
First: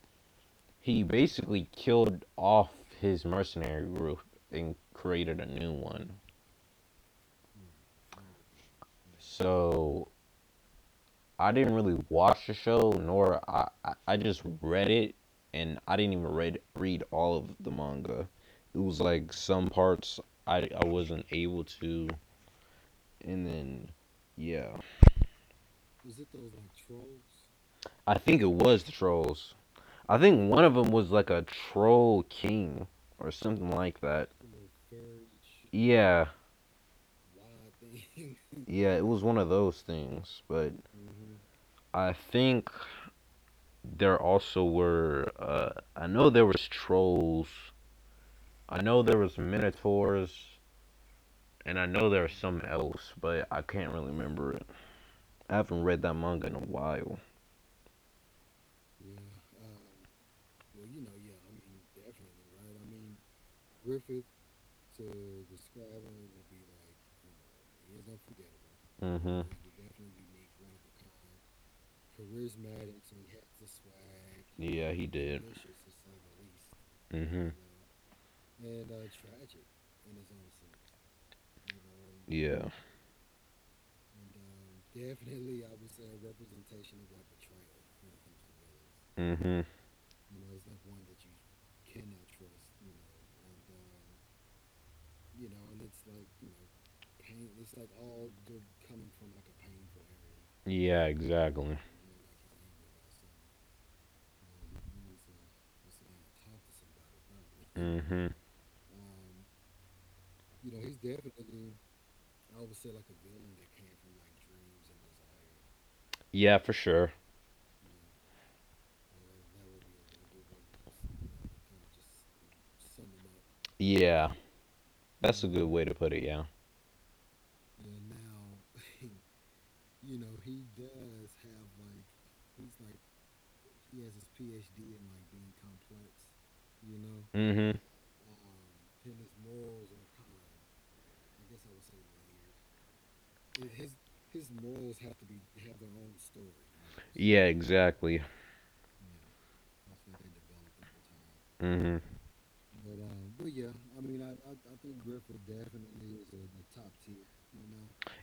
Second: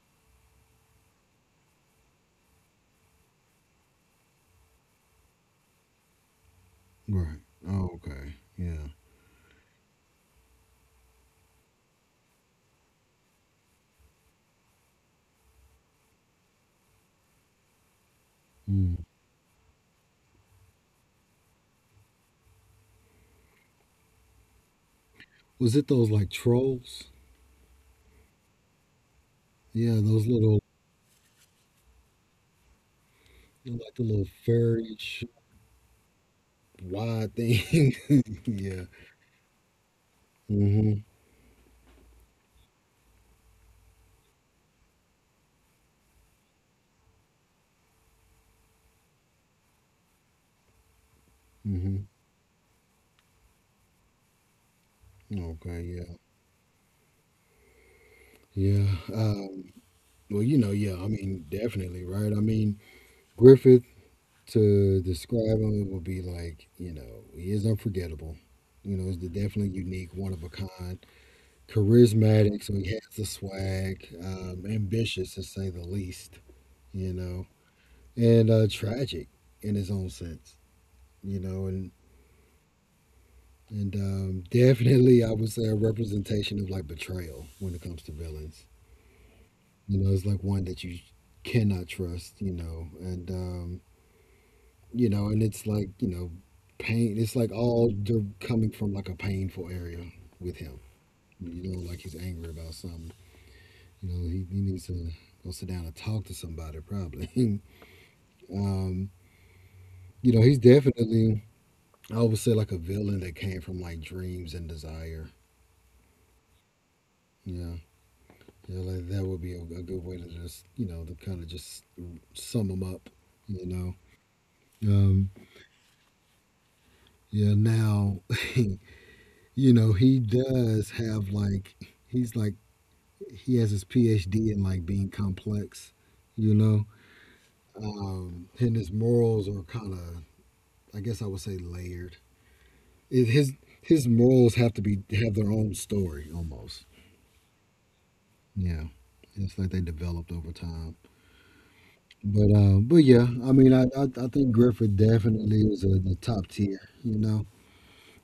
[SPEAKER 2] he basically killed off his mercenary group and created a new one.
[SPEAKER 1] Right. Oh, okay. Yeah.
[SPEAKER 2] So I didn't really watch the show, nor I just read it, and I didn't even read all of the manga. It
[SPEAKER 1] Mm.
[SPEAKER 2] was like some parts I wasn't able to, and then yeah,
[SPEAKER 1] Was it those like trolls?
[SPEAKER 2] I think it was the trolls.
[SPEAKER 1] Yeah,
[SPEAKER 2] I
[SPEAKER 1] those
[SPEAKER 2] think
[SPEAKER 1] little
[SPEAKER 2] one of them was like a troll king or something
[SPEAKER 1] like
[SPEAKER 2] like
[SPEAKER 1] the little
[SPEAKER 2] that.
[SPEAKER 1] fairy
[SPEAKER 2] Yeah,
[SPEAKER 1] wide thing. [LAUGHS] yeah.
[SPEAKER 2] yeah, it was one of those things. But
[SPEAKER 1] Mhm.
[SPEAKER 2] I think there also were. I know there was trolls. I know there was minotaurs, and I
[SPEAKER 1] Mhm.
[SPEAKER 2] know there was some else, but I can't really remember it. I
[SPEAKER 1] Okay.
[SPEAKER 2] haven't read that
[SPEAKER 1] Yeah.
[SPEAKER 2] manga in a while.
[SPEAKER 1] Yeah. Um, well, yeah. I mean, definitely, right? I mean, Griffith to describe him would be like, he is unforgettable. He's
[SPEAKER 2] Mm-hmm.
[SPEAKER 1] definitely unique, one of a kind, charismatic. So he has the swag,
[SPEAKER 2] Yeah, he
[SPEAKER 1] ambitious
[SPEAKER 2] did.
[SPEAKER 1] to say the least. You
[SPEAKER 2] hmm
[SPEAKER 1] know, and tragic in his own sense. You know, and
[SPEAKER 2] Yeah.
[SPEAKER 1] And definitely, I would say a representation of like betrayal when it comes to villains.
[SPEAKER 2] Mhm.
[SPEAKER 1] It's like one that you cannot trust, and it's like, pain. It's like all coming from like a painful area with him.
[SPEAKER 2] Yeah, exactly.
[SPEAKER 1] Like he's angry about something. He needs to go sit down and talk to somebody, probably.
[SPEAKER 2] Mhm.
[SPEAKER 1] [LAUGHS] um, he's definitely, I would say, like a villain that came from like dreams and desire.
[SPEAKER 2] Yeah, for sure.
[SPEAKER 1] Yeah, like that would be a good way to just, to kind of just sum him up, you know.
[SPEAKER 2] Yeah.
[SPEAKER 1] Um,
[SPEAKER 2] That's a good way to put it, yeah.
[SPEAKER 1] yeah, now, [LAUGHS] he does have like, he's like, he has his PhD in like being complex, you know.
[SPEAKER 2] Mhm.
[SPEAKER 1] And his morals are kind of, I guess I would say layered. It, his morals have to be have their own story almost.
[SPEAKER 2] Yeah, exactly.
[SPEAKER 1] Yeah, it's like they developed over time.
[SPEAKER 2] Mhm.
[SPEAKER 1] But yeah, I mean, I think Griffith definitely is the top tier,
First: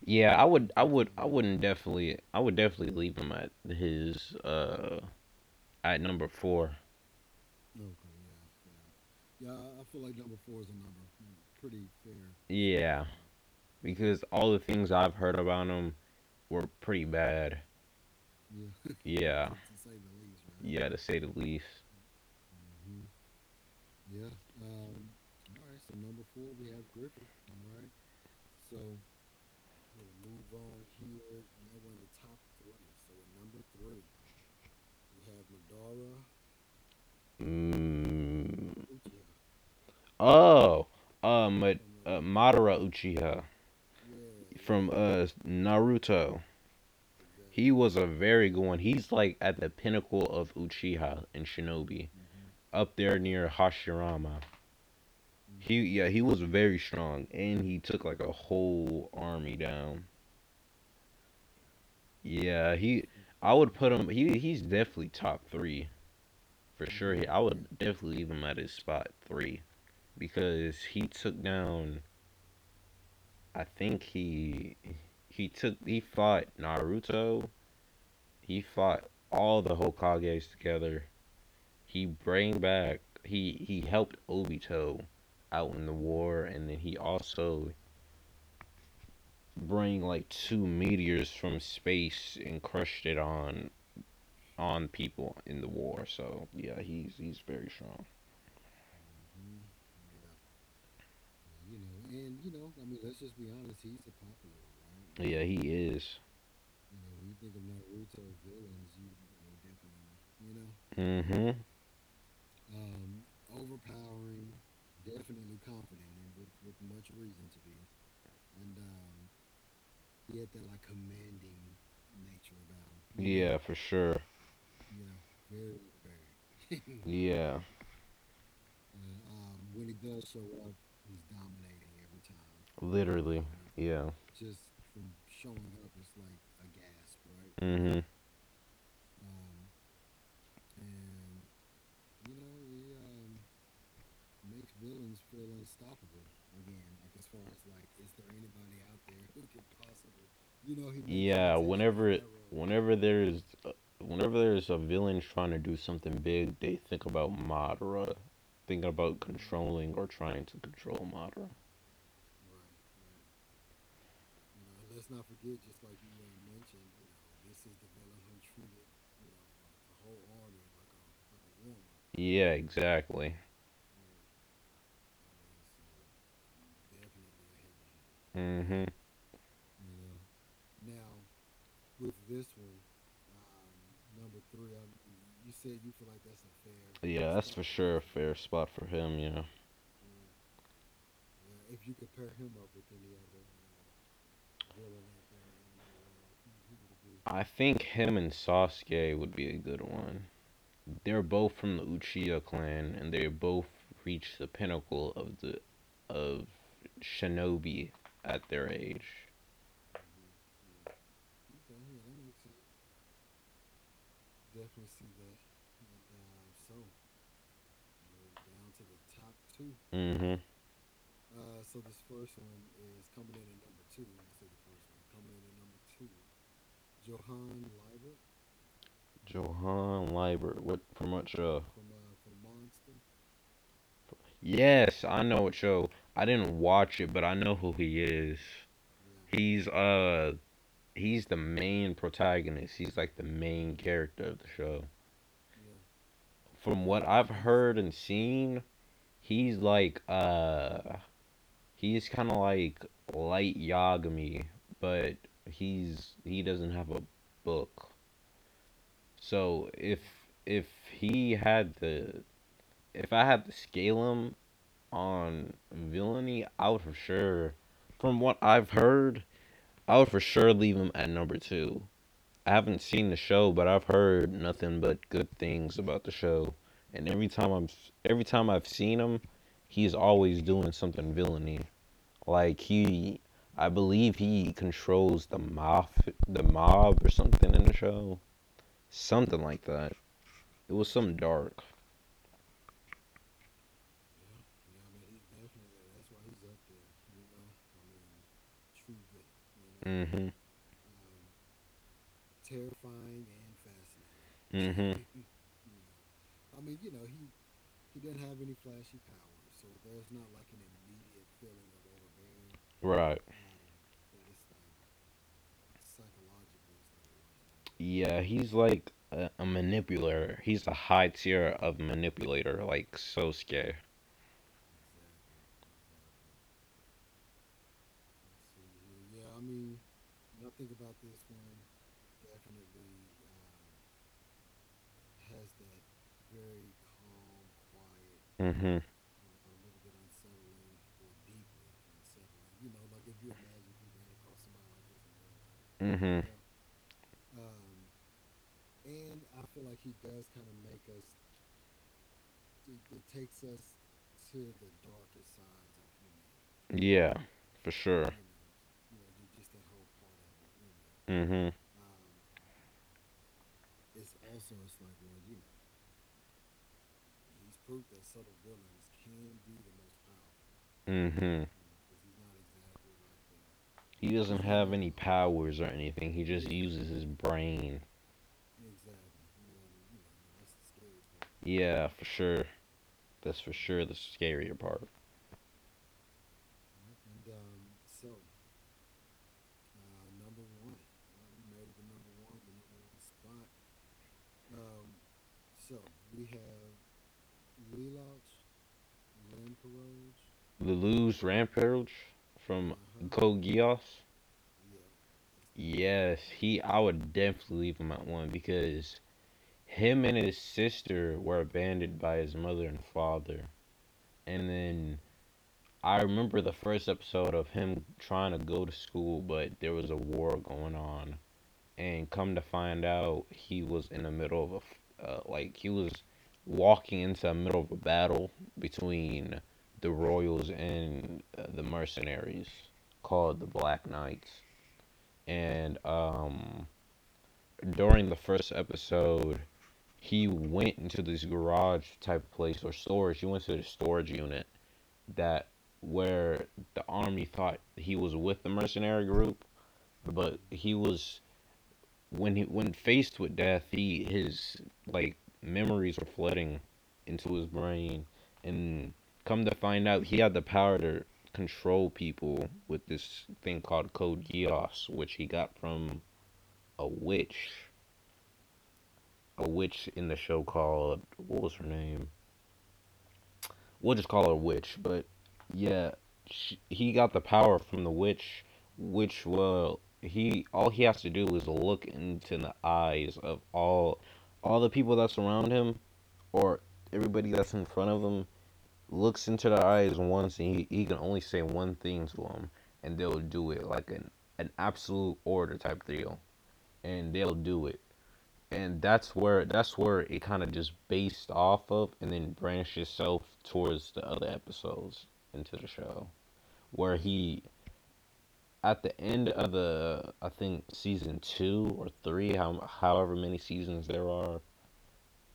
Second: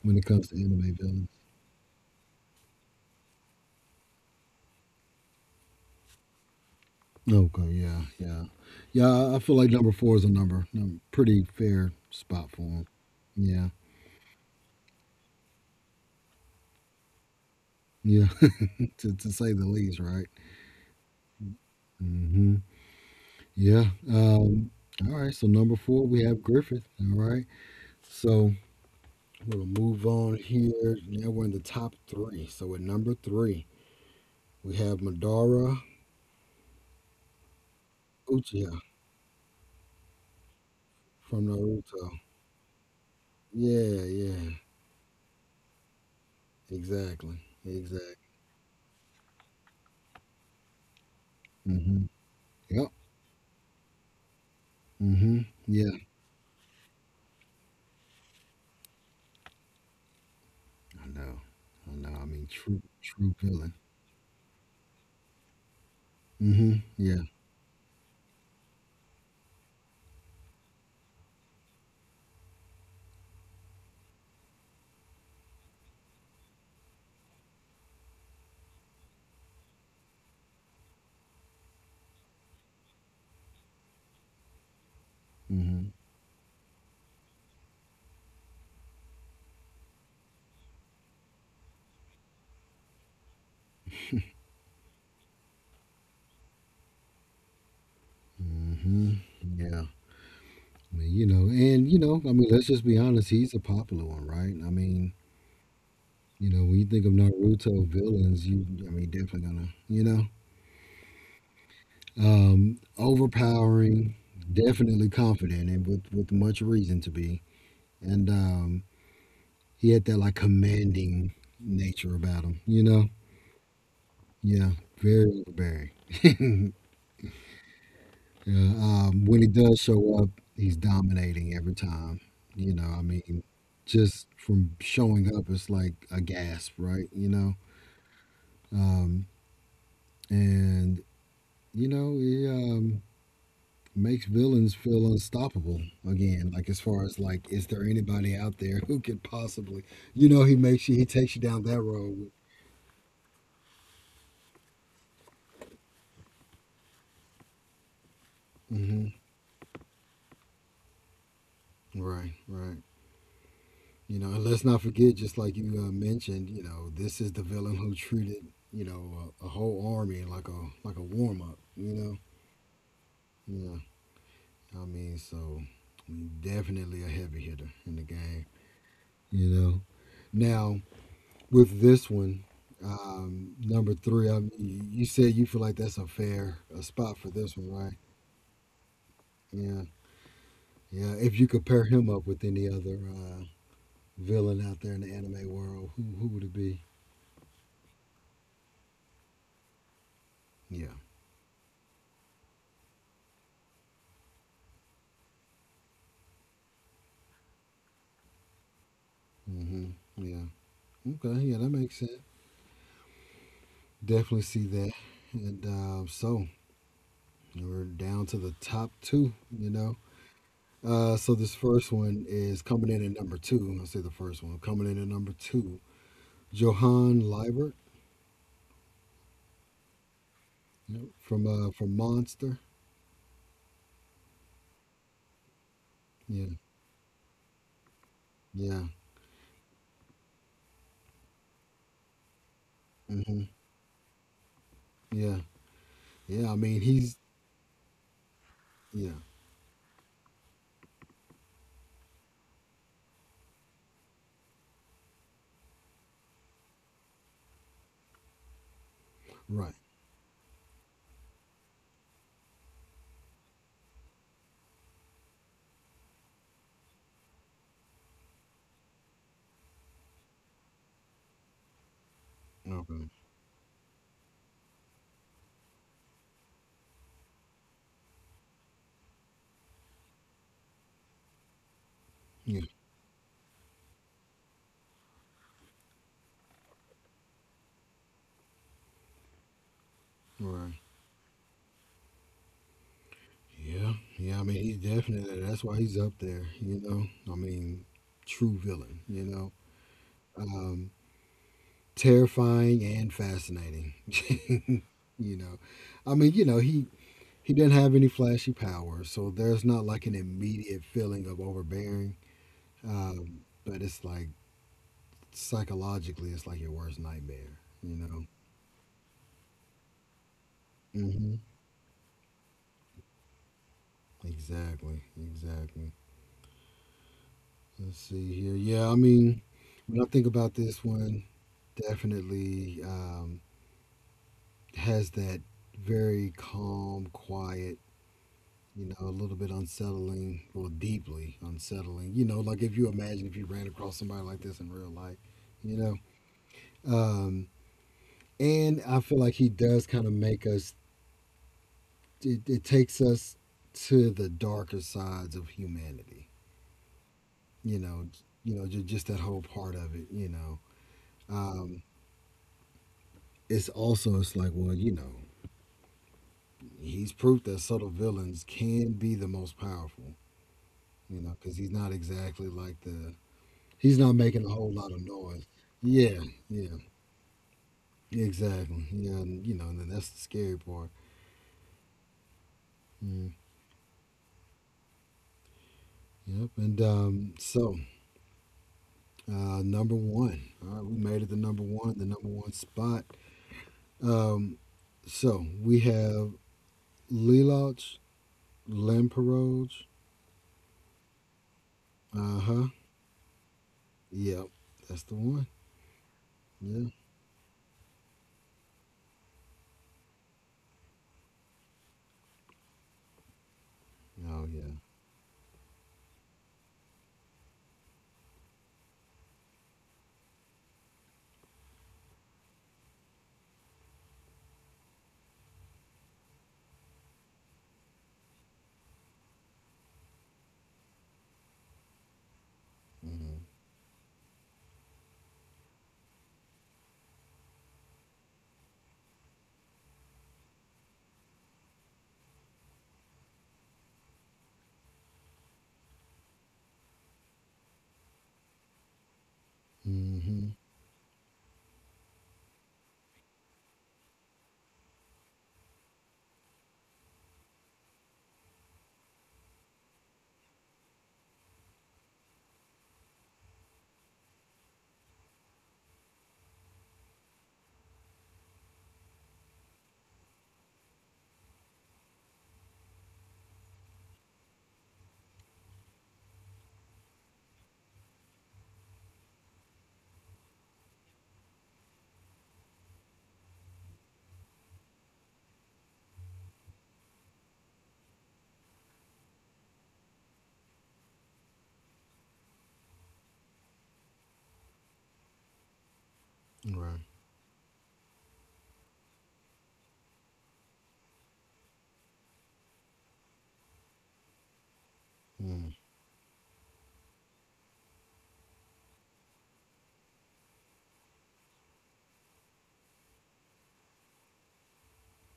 [SPEAKER 1] when it
[SPEAKER 2] Yeah, I
[SPEAKER 1] comes to
[SPEAKER 2] would I
[SPEAKER 1] anime
[SPEAKER 2] would I
[SPEAKER 1] villains.
[SPEAKER 2] wouldn't definitely I would definitely leave him at his at number 4.
[SPEAKER 1] Okay, yeah, yeah, yeah. I feel like number four is a number, num pretty fair spot for him.
[SPEAKER 2] Yeah,
[SPEAKER 1] Yeah,
[SPEAKER 2] because all the things I've heard about him were pretty bad.
[SPEAKER 1] yeah, [LAUGHS] to
[SPEAKER 2] Yeah.
[SPEAKER 1] say the least, right?
[SPEAKER 2] Yeah, to say the least.
[SPEAKER 1] Mm-hmm. Yeah. All right. So number four, we have Griffith. All right. So we'll move on here. Now we're in the top three. So at number three, we have Madara
[SPEAKER 2] Mm.
[SPEAKER 1] Uchiha
[SPEAKER 2] Oh,
[SPEAKER 1] from
[SPEAKER 2] uh, Ma-
[SPEAKER 1] Naruto.
[SPEAKER 2] Madara Uchiha.
[SPEAKER 1] Yeah, yeah,
[SPEAKER 2] From Naruto.
[SPEAKER 1] exactly,
[SPEAKER 2] He was a
[SPEAKER 1] exactly.
[SPEAKER 2] very good one. He's like at the pinnacle of Uchiha and Shinobi,
[SPEAKER 1] Mm-hmm. Yep.
[SPEAKER 2] up there near Hashirama.
[SPEAKER 1] Mm-hmm.
[SPEAKER 2] He,
[SPEAKER 1] Yeah.
[SPEAKER 2] yeah, he was very strong and he took like a whole army down.
[SPEAKER 1] I know. I know. I mean,
[SPEAKER 2] Yeah,
[SPEAKER 1] true,
[SPEAKER 2] he
[SPEAKER 1] true
[SPEAKER 2] I would
[SPEAKER 1] feeling.
[SPEAKER 2] put him he's definitely top 3
[SPEAKER 1] Mm-hmm.
[SPEAKER 2] for sure. He,
[SPEAKER 1] Yeah.
[SPEAKER 2] I would definitely leave him at his spot 3 because he took down I think he took he fought Naruto. He fought all the Hokages together. He bring back. He helped Obito out in the
[SPEAKER 1] Mm-hmm.
[SPEAKER 2] war, and then he also bring like two meteors from space and crushed it on people in the war. So yeah, he's very strong.
[SPEAKER 1] Mm-hmm. Yeah. I mean, you know, and I mean, let's just be honest. He's a popular one, right? I mean,
[SPEAKER 2] Yeah, he is.
[SPEAKER 1] when you think of Naruto villains, you, I mean, definitely gonna,
[SPEAKER 2] Mhm.
[SPEAKER 1] overpowering, definitely confident, and with much reason to be, and he had that like commanding nature about him, you know?
[SPEAKER 2] Yeah, for sure.
[SPEAKER 1] Yeah, very overbearing. [LAUGHS]
[SPEAKER 2] Yeah,
[SPEAKER 1] yeah, when he does show up, he's dominating every time. You know, I mean,
[SPEAKER 2] literally. Yeah.
[SPEAKER 1] just from showing up, it's like a gasp, right? You know?
[SPEAKER 2] Mhm.
[SPEAKER 1] Um, and he makes villains feel unstoppable again. Like, as far as like, is there anybody out there who could possibly, he takes you
[SPEAKER 2] Yeah,
[SPEAKER 1] down that road.
[SPEAKER 2] whenever there's whenever there's a villain trying to do something big, they think about Madara, think
[SPEAKER 1] Hmm.
[SPEAKER 2] about controlling or trying to control Madara.
[SPEAKER 1] Right, right. And let's not forget, just like you mentioned, this is the villain who treated, a whole army like a warm up. You know,
[SPEAKER 2] Yeah, exactly.
[SPEAKER 1] yeah. I mean, so definitely a heavy hitter in the game.
[SPEAKER 2] Mhm.
[SPEAKER 1] You know, now with this one, number three, I mean, you said you feel like that's a fair a spot for
[SPEAKER 2] Yeah, that's
[SPEAKER 1] this
[SPEAKER 2] for spot
[SPEAKER 1] one,
[SPEAKER 2] sure
[SPEAKER 1] right?
[SPEAKER 2] a him. Fair spot for him, yeah.
[SPEAKER 1] Yeah, yeah. If you could pair him up with any other villain out there in the anime world, who would it be?
[SPEAKER 2] I think him and Sasuke would be a good one.
[SPEAKER 1] Yeah.
[SPEAKER 2] They're both from the Uchiha clan and they both reached the pinnacle of the of shinobi at their age.
[SPEAKER 1] Hmm. Yeah. Okay, yeah, that makes sense. Definitely see that. And so we're down to the top two.
[SPEAKER 2] Mm-hmm.
[SPEAKER 1] So this first one is coming in at number two. I'll say the first one coming in at number two. Johan Liebert.
[SPEAKER 2] Johan Liebert. What from
[SPEAKER 1] Yep.
[SPEAKER 2] what
[SPEAKER 1] from
[SPEAKER 2] show?
[SPEAKER 1] uh, from Monster.
[SPEAKER 2] Yes, I know what show. I
[SPEAKER 1] Yeah,
[SPEAKER 2] didn't watch it, but I know who he is.
[SPEAKER 1] yeah,
[SPEAKER 2] He's he's the main protagonist. He's like the
[SPEAKER 1] hmm,
[SPEAKER 2] main character of the show.
[SPEAKER 1] yeah, yeah. I mean,
[SPEAKER 2] From what
[SPEAKER 1] he's,
[SPEAKER 2] I've heard and seen,
[SPEAKER 1] yeah,
[SPEAKER 2] he's like he's kind of like light Yagami, but he doesn't have a book. So
[SPEAKER 1] right.
[SPEAKER 2] if he had the if I had to scale him on villainy, I would for sure, from what I've heard, I would for sure leave him at number two. I haven't
[SPEAKER 1] Okay,
[SPEAKER 2] seen the show, but I've heard nothing but good things about the show. And every time I've seen him, he's always doing something villainy. Like
[SPEAKER 1] yeah,
[SPEAKER 2] I believe he controls the mob, or something in the show, something like that. It
[SPEAKER 1] right.
[SPEAKER 2] was some dark.
[SPEAKER 1] Yeah, yeah. I mean, he's definitely that's why he's up there. I mean, true villain.
[SPEAKER 2] Hmm
[SPEAKER 1] Um. Terrifying and fascinating. [LAUGHS]
[SPEAKER 2] hmm
[SPEAKER 1] you know, I mean, he didn't have any flashy powers, so there's not like an immediate feeling of overbearing.
[SPEAKER 2] Right.
[SPEAKER 1] But it's like psychologically, it's like your worst nightmare. You
[SPEAKER 2] Yeah,
[SPEAKER 1] know.
[SPEAKER 2] he's like a manipulator. He's a high
[SPEAKER 1] Hmm.
[SPEAKER 2] tier of manipulator, like Sosuke.
[SPEAKER 1] Exactly. Exactly. Let's see here. Yeah, I mean, when I think about this one, definitely has that very calm, quiet,
[SPEAKER 2] Mm-hmm.
[SPEAKER 1] a little bit unsettling or deeply unsettling. Like if you imagine if you ran across somebody like this in real life, you know.
[SPEAKER 2] Mm-hmm.
[SPEAKER 1] Um, and I feel like he does kind of make us, it takes us to the darker sides of humanity,
[SPEAKER 2] Yeah, for
[SPEAKER 1] you know,
[SPEAKER 2] sure.
[SPEAKER 1] just that whole part of it.
[SPEAKER 2] Mm-hmm.
[SPEAKER 1] Um, it's also, it's like, well, he's proof that subtle villains can be the most powerful,
[SPEAKER 2] Mm-hmm.
[SPEAKER 1] because he's not exactly like the He's not
[SPEAKER 2] He doesn't
[SPEAKER 1] making a whole
[SPEAKER 2] have
[SPEAKER 1] lot
[SPEAKER 2] any
[SPEAKER 1] of noise.
[SPEAKER 2] powers or anything.
[SPEAKER 1] Yeah,
[SPEAKER 2] He just
[SPEAKER 1] yeah,
[SPEAKER 2] uses his brain.
[SPEAKER 1] exactly. Yeah, and then that's the scary part.
[SPEAKER 2] Yeah, for sure.
[SPEAKER 1] Mm,
[SPEAKER 2] That's for sure the scarier part.
[SPEAKER 1] yep. And so, number one. All right, we made it to number one, the number one spot. Um, so we have Lelouch, Lamperoj.
[SPEAKER 2] Lelouch Rampage
[SPEAKER 1] Uh huh.
[SPEAKER 2] from Code Geass.
[SPEAKER 1] Yep, that's the one.
[SPEAKER 2] Yes, he. I
[SPEAKER 1] Yeah.
[SPEAKER 2] would definitely leave him at one because him and his sister were abandoned by his mother and father.
[SPEAKER 1] Oh
[SPEAKER 2] And
[SPEAKER 1] yeah.
[SPEAKER 2] then I remember the first episode of him trying to go to school, but there was a war going on. And come to find out, he was in the middle of he was walking into the middle of a battle between the royals and the mercenaries
[SPEAKER 1] Mm-hmm.
[SPEAKER 2] called the Black Knights. And during the first episode, he went into this garage type of place or storage. He went to the storage unit that where the army thought he was with the mercenary group, but
[SPEAKER 1] Mm-hmm.
[SPEAKER 2] he was when faced with death, he his like memories were flooding into his brain, and come to find out, he had the power to control people with this thing called Code Geass, which he got from a witch, a witch in the show called what was her name? We'll just call her witch, but yeah, he got the power from the witch which will he all he has to do is look into the eyes of all the people that surround him, or everybody that's in front of him, looks into their eyes once and he can only say one thing to them and they'll do it like an absolute order type deal,
[SPEAKER 1] Right.
[SPEAKER 2] and they'll do it, and that's where it kind of just based off of, and then branched itself towards the other episodes into the
[SPEAKER 1] Mm,
[SPEAKER 2] show where he at the end of the I think season two or three, how, however many seasons there are,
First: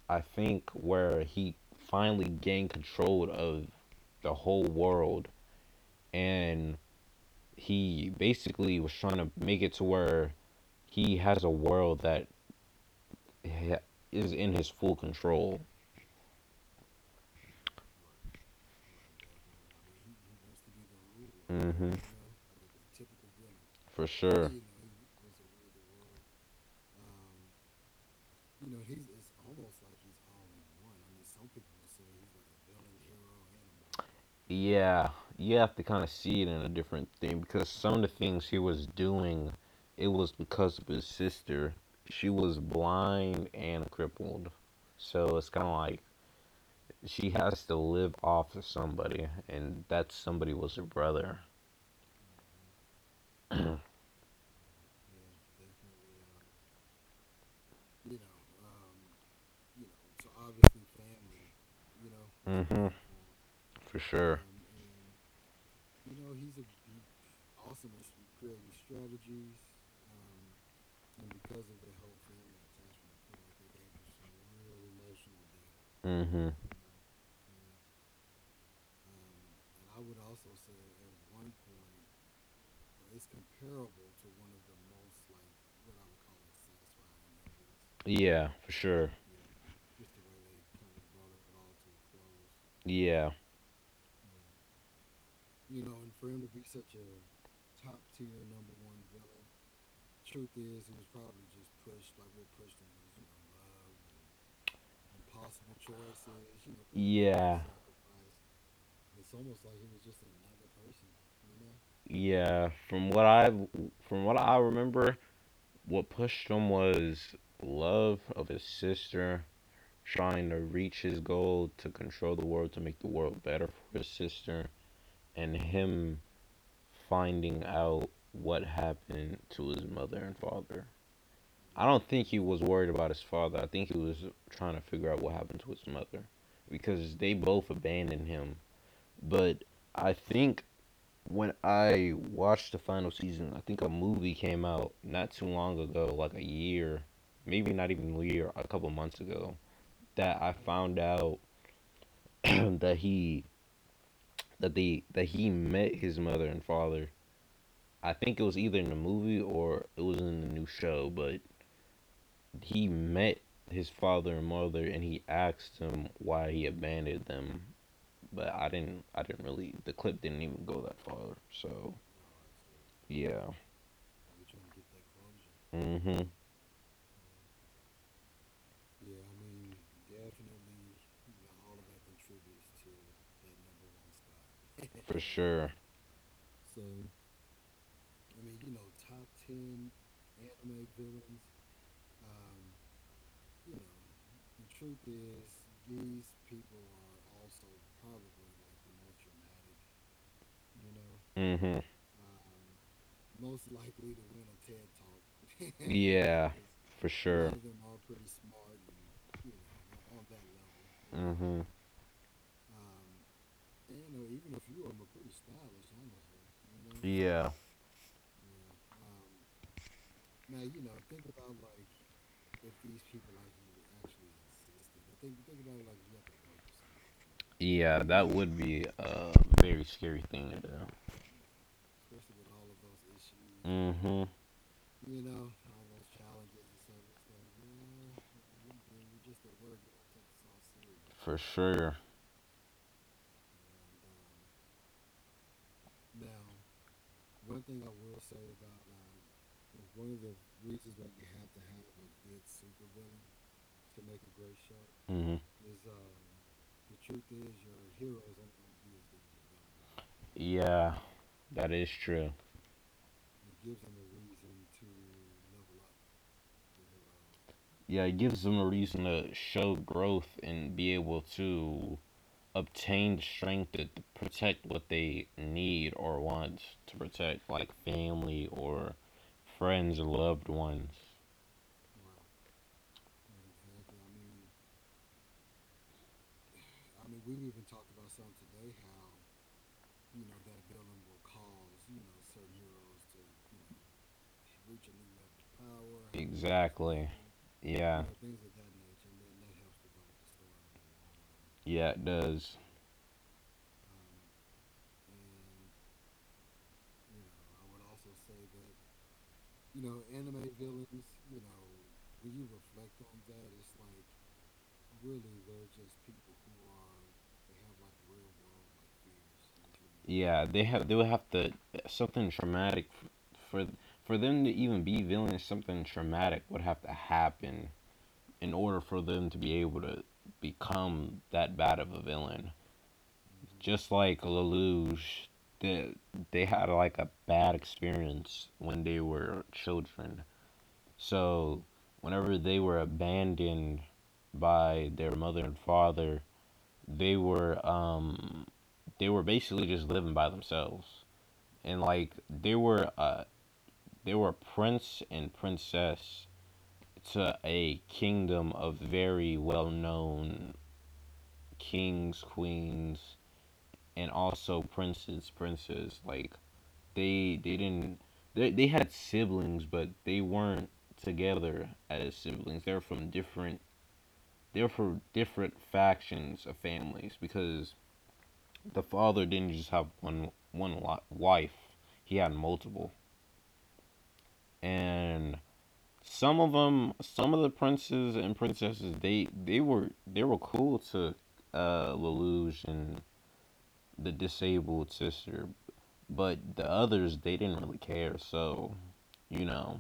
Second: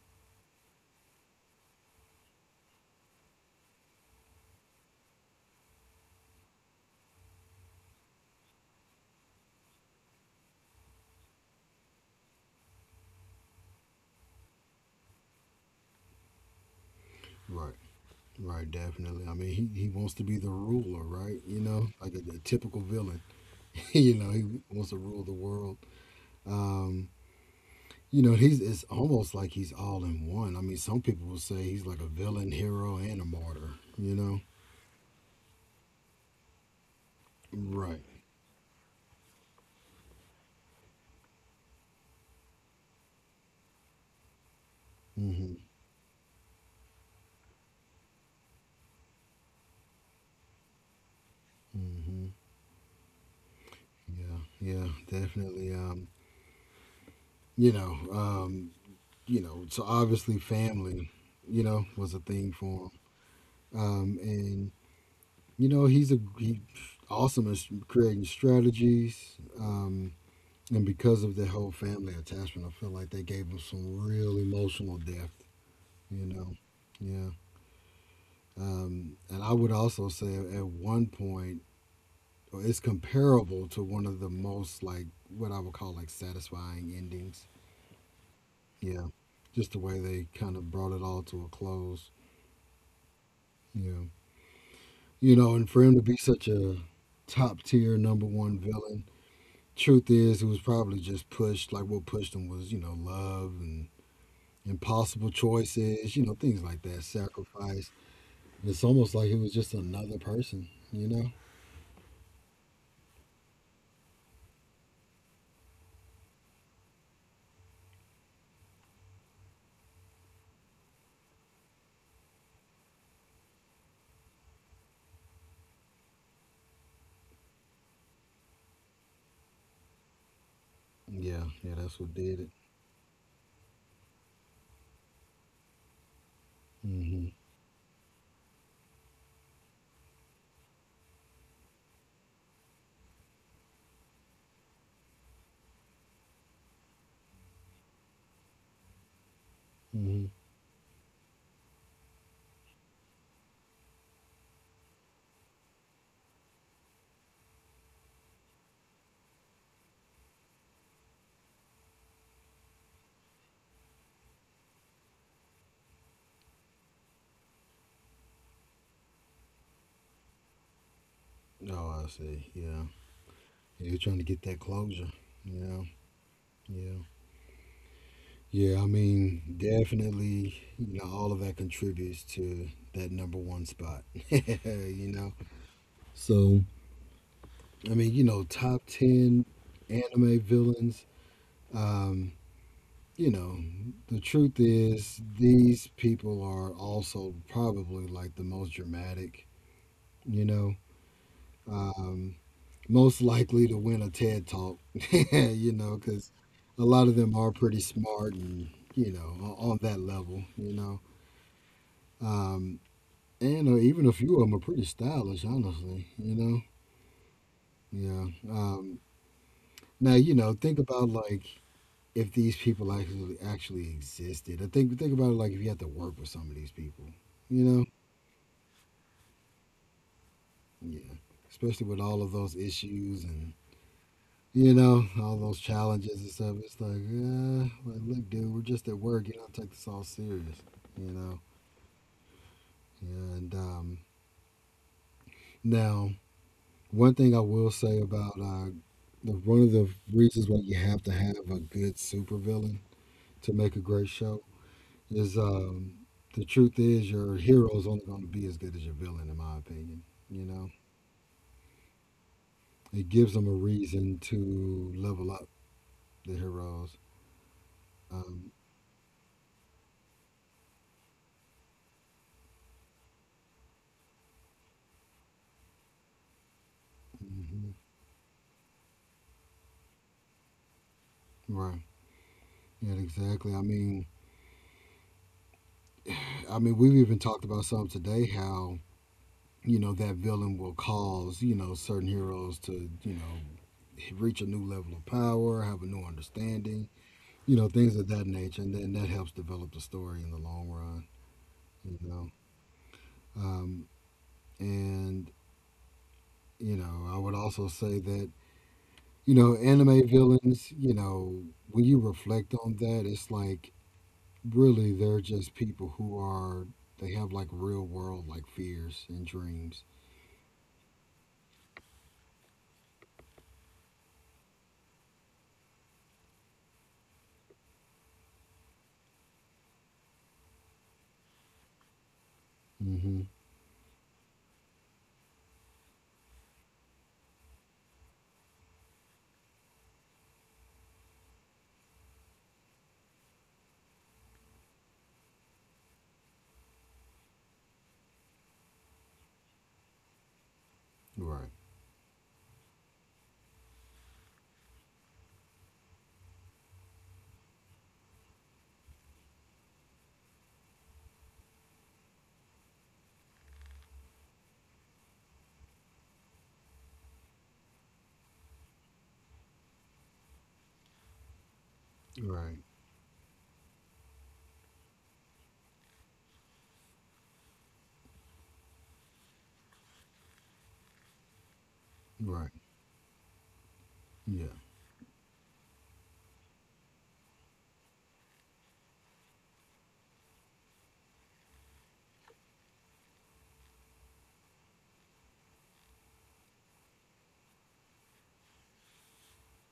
[SPEAKER 2] I think where he finally gained control of the whole world, and he basically was trying to make it to where he has a world that is in his full control.
[SPEAKER 1] right. Right, definitely. I mean, he wants to be the ruler, right?
[SPEAKER 2] Hmm
[SPEAKER 1] Like a typical villain. [LAUGHS]
[SPEAKER 2] for
[SPEAKER 1] He
[SPEAKER 2] sure.
[SPEAKER 1] wants to rule the world. Um, you know, he's it's almost like he's all in one. I mean, some people will say he's like a villain, hero, and a martyr. You know,
[SPEAKER 2] Yeah, you have to kind of see it in a different thing because some of
[SPEAKER 1] right?
[SPEAKER 2] the things he was doing, it was because of his sister. She was blind and crippled. So it's
[SPEAKER 1] Hmm.
[SPEAKER 2] kind of like she has to live off of somebody, and that somebody was her brother.
[SPEAKER 1] Hmm. Yeah, yeah, definitely. You know, um, So obviously, family, was a thing
[SPEAKER 2] Hmm.
[SPEAKER 1] for him.
[SPEAKER 2] For
[SPEAKER 1] Um,
[SPEAKER 2] sure.
[SPEAKER 1] and You know, he's a he, awesome at creating strategies. And because of the whole family attachment, I feel like they gave him some real emotional depth, you
[SPEAKER 2] hmm.
[SPEAKER 1] know? Yeah. And I would also say at one point, or it's comparable to one of the most, like, what I would call, like, satisfying endings.
[SPEAKER 2] Yeah, for sure.
[SPEAKER 1] Yeah. Just the way they kind of brought it all to a close.
[SPEAKER 2] Yeah.
[SPEAKER 1] Yeah. And for him to be such a top tier number one villain, truth is, it was probably just pushed. Like what pushed them was, love and impossible choices, things like that,
[SPEAKER 2] Yeah.
[SPEAKER 1] sacrifice. It's almost like it was just another person, you know?
[SPEAKER 2] Yeah, from what I remember, what pushed him was love of his sister, trying to reach his goal to control the world, to make the world better for his sister, and him finding out what happened to his mother and father.
[SPEAKER 1] Yeah, yeah,
[SPEAKER 2] I
[SPEAKER 1] that's
[SPEAKER 2] don't
[SPEAKER 1] what
[SPEAKER 2] think he
[SPEAKER 1] did it.
[SPEAKER 2] was worried about his father. I think he was trying to figure out what happened to his mother because
[SPEAKER 1] Hmm.
[SPEAKER 2] they both abandoned him. But I think when I watched the final season, I think a movie came out not too long ago, like a year, maybe not even a year, a couple months ago,
[SPEAKER 1] Hmm.
[SPEAKER 2] that I found out [CLEARS THROAT] that he that he met his mother and father. I think it was either in the movie or it was in the new show, but he met his father and mother and he asked him why he abandoned them. But I didn't really the clip didn't even go that far. So,
[SPEAKER 1] Oh, I see. Yeah,
[SPEAKER 2] yeah.
[SPEAKER 1] yeah, you're trying to get that closure. Yeah,
[SPEAKER 2] Mhm.
[SPEAKER 1] yeah, yeah. I mean, definitely, all of that contributes to that number one spot. [LAUGHS] you
[SPEAKER 2] For
[SPEAKER 1] know,
[SPEAKER 2] sure.
[SPEAKER 1] so I mean, top ten anime villains. Um, you know, the truth is, these people are also probably like the most dramatic, you know,
[SPEAKER 2] Hmm.
[SPEAKER 1] um, most likely to win a TED talk, [LAUGHS] because
[SPEAKER 2] Yeah,
[SPEAKER 1] a lot
[SPEAKER 2] for
[SPEAKER 1] of them are
[SPEAKER 2] sure.
[SPEAKER 1] pretty smart and, on that level, you know.
[SPEAKER 2] Hmm.
[SPEAKER 1] Um, and even a few of them are pretty stylish, honestly, you know.
[SPEAKER 2] Yeah.
[SPEAKER 1] Yeah. Now, you know, think about like if these people actually existed. I think about it like if you had to work with some of these people, you know,
[SPEAKER 2] Yeah, that would be a very scary thing to do.
[SPEAKER 1] yeah, especially with all of those issues and
[SPEAKER 2] Hmm.
[SPEAKER 1] you know all those challenges and stuff. It's like, yeah, like, look, dude, we're just at work. You don't take this all serious, you
[SPEAKER 2] For
[SPEAKER 1] know.
[SPEAKER 2] sure.
[SPEAKER 1] Yeah, and now one thing I will say about the one of the reasons why you have to have a good supervillain to make a great show
[SPEAKER 2] Hmm.
[SPEAKER 1] is the truth is your hero is only going to be as good as your villain, in my opinion. You know,
[SPEAKER 2] Yeah, that is true.
[SPEAKER 1] it gives them a reason to level up the heroes.
[SPEAKER 2] Yeah, it gives
[SPEAKER 1] Um,
[SPEAKER 2] them a reason to show growth and be able to obtain the strength to protect what they need or want to protect,
[SPEAKER 1] mhm.
[SPEAKER 2] like family or friends or loved ones.
[SPEAKER 1] Right. Yeah, exactly. I mean, we've even talked about some today how you know that villain will cause you know certain heroes to you know reach a new level of power, have a new understanding,
[SPEAKER 2] Exactly.
[SPEAKER 1] you know, things
[SPEAKER 2] Yeah.
[SPEAKER 1] of that nature, and then that helps develop the story in the long run.
[SPEAKER 2] Yeah, it
[SPEAKER 1] You know,
[SPEAKER 2] does.
[SPEAKER 1] um, and you know, I would also say that, you know, anime villains, you know, when you reflect on that, it's like really they're just people who are, they have like real world like fears and dreams.
[SPEAKER 2] Yeah, they would have to something traumatic for for them to even be villains. Something traumatic would have to happen in order for them to be able to become that bad of a villain.
[SPEAKER 1] Hmm.
[SPEAKER 2] Just like Lelouch, they they had like a bad experience when they were children. So, whenever they were abandoned by their mother and father, they were um they were basically just living by themselves,
[SPEAKER 1] Right.
[SPEAKER 2] and like they were prince and princess to a kingdom of very well known kings, queens, and also princes. Like they didn't they had siblings, but they weren't together as
[SPEAKER 1] Right.
[SPEAKER 2] siblings. They're from different they're for different factions of families because the father didn't just have one wife; he had
[SPEAKER 1] Right.
[SPEAKER 2] multiple,
[SPEAKER 1] Yeah.
[SPEAKER 2] and some of them, some of the princes and princesses, they were cool to Lelouch and the disabled sister, but the others they didn't really care. So you know,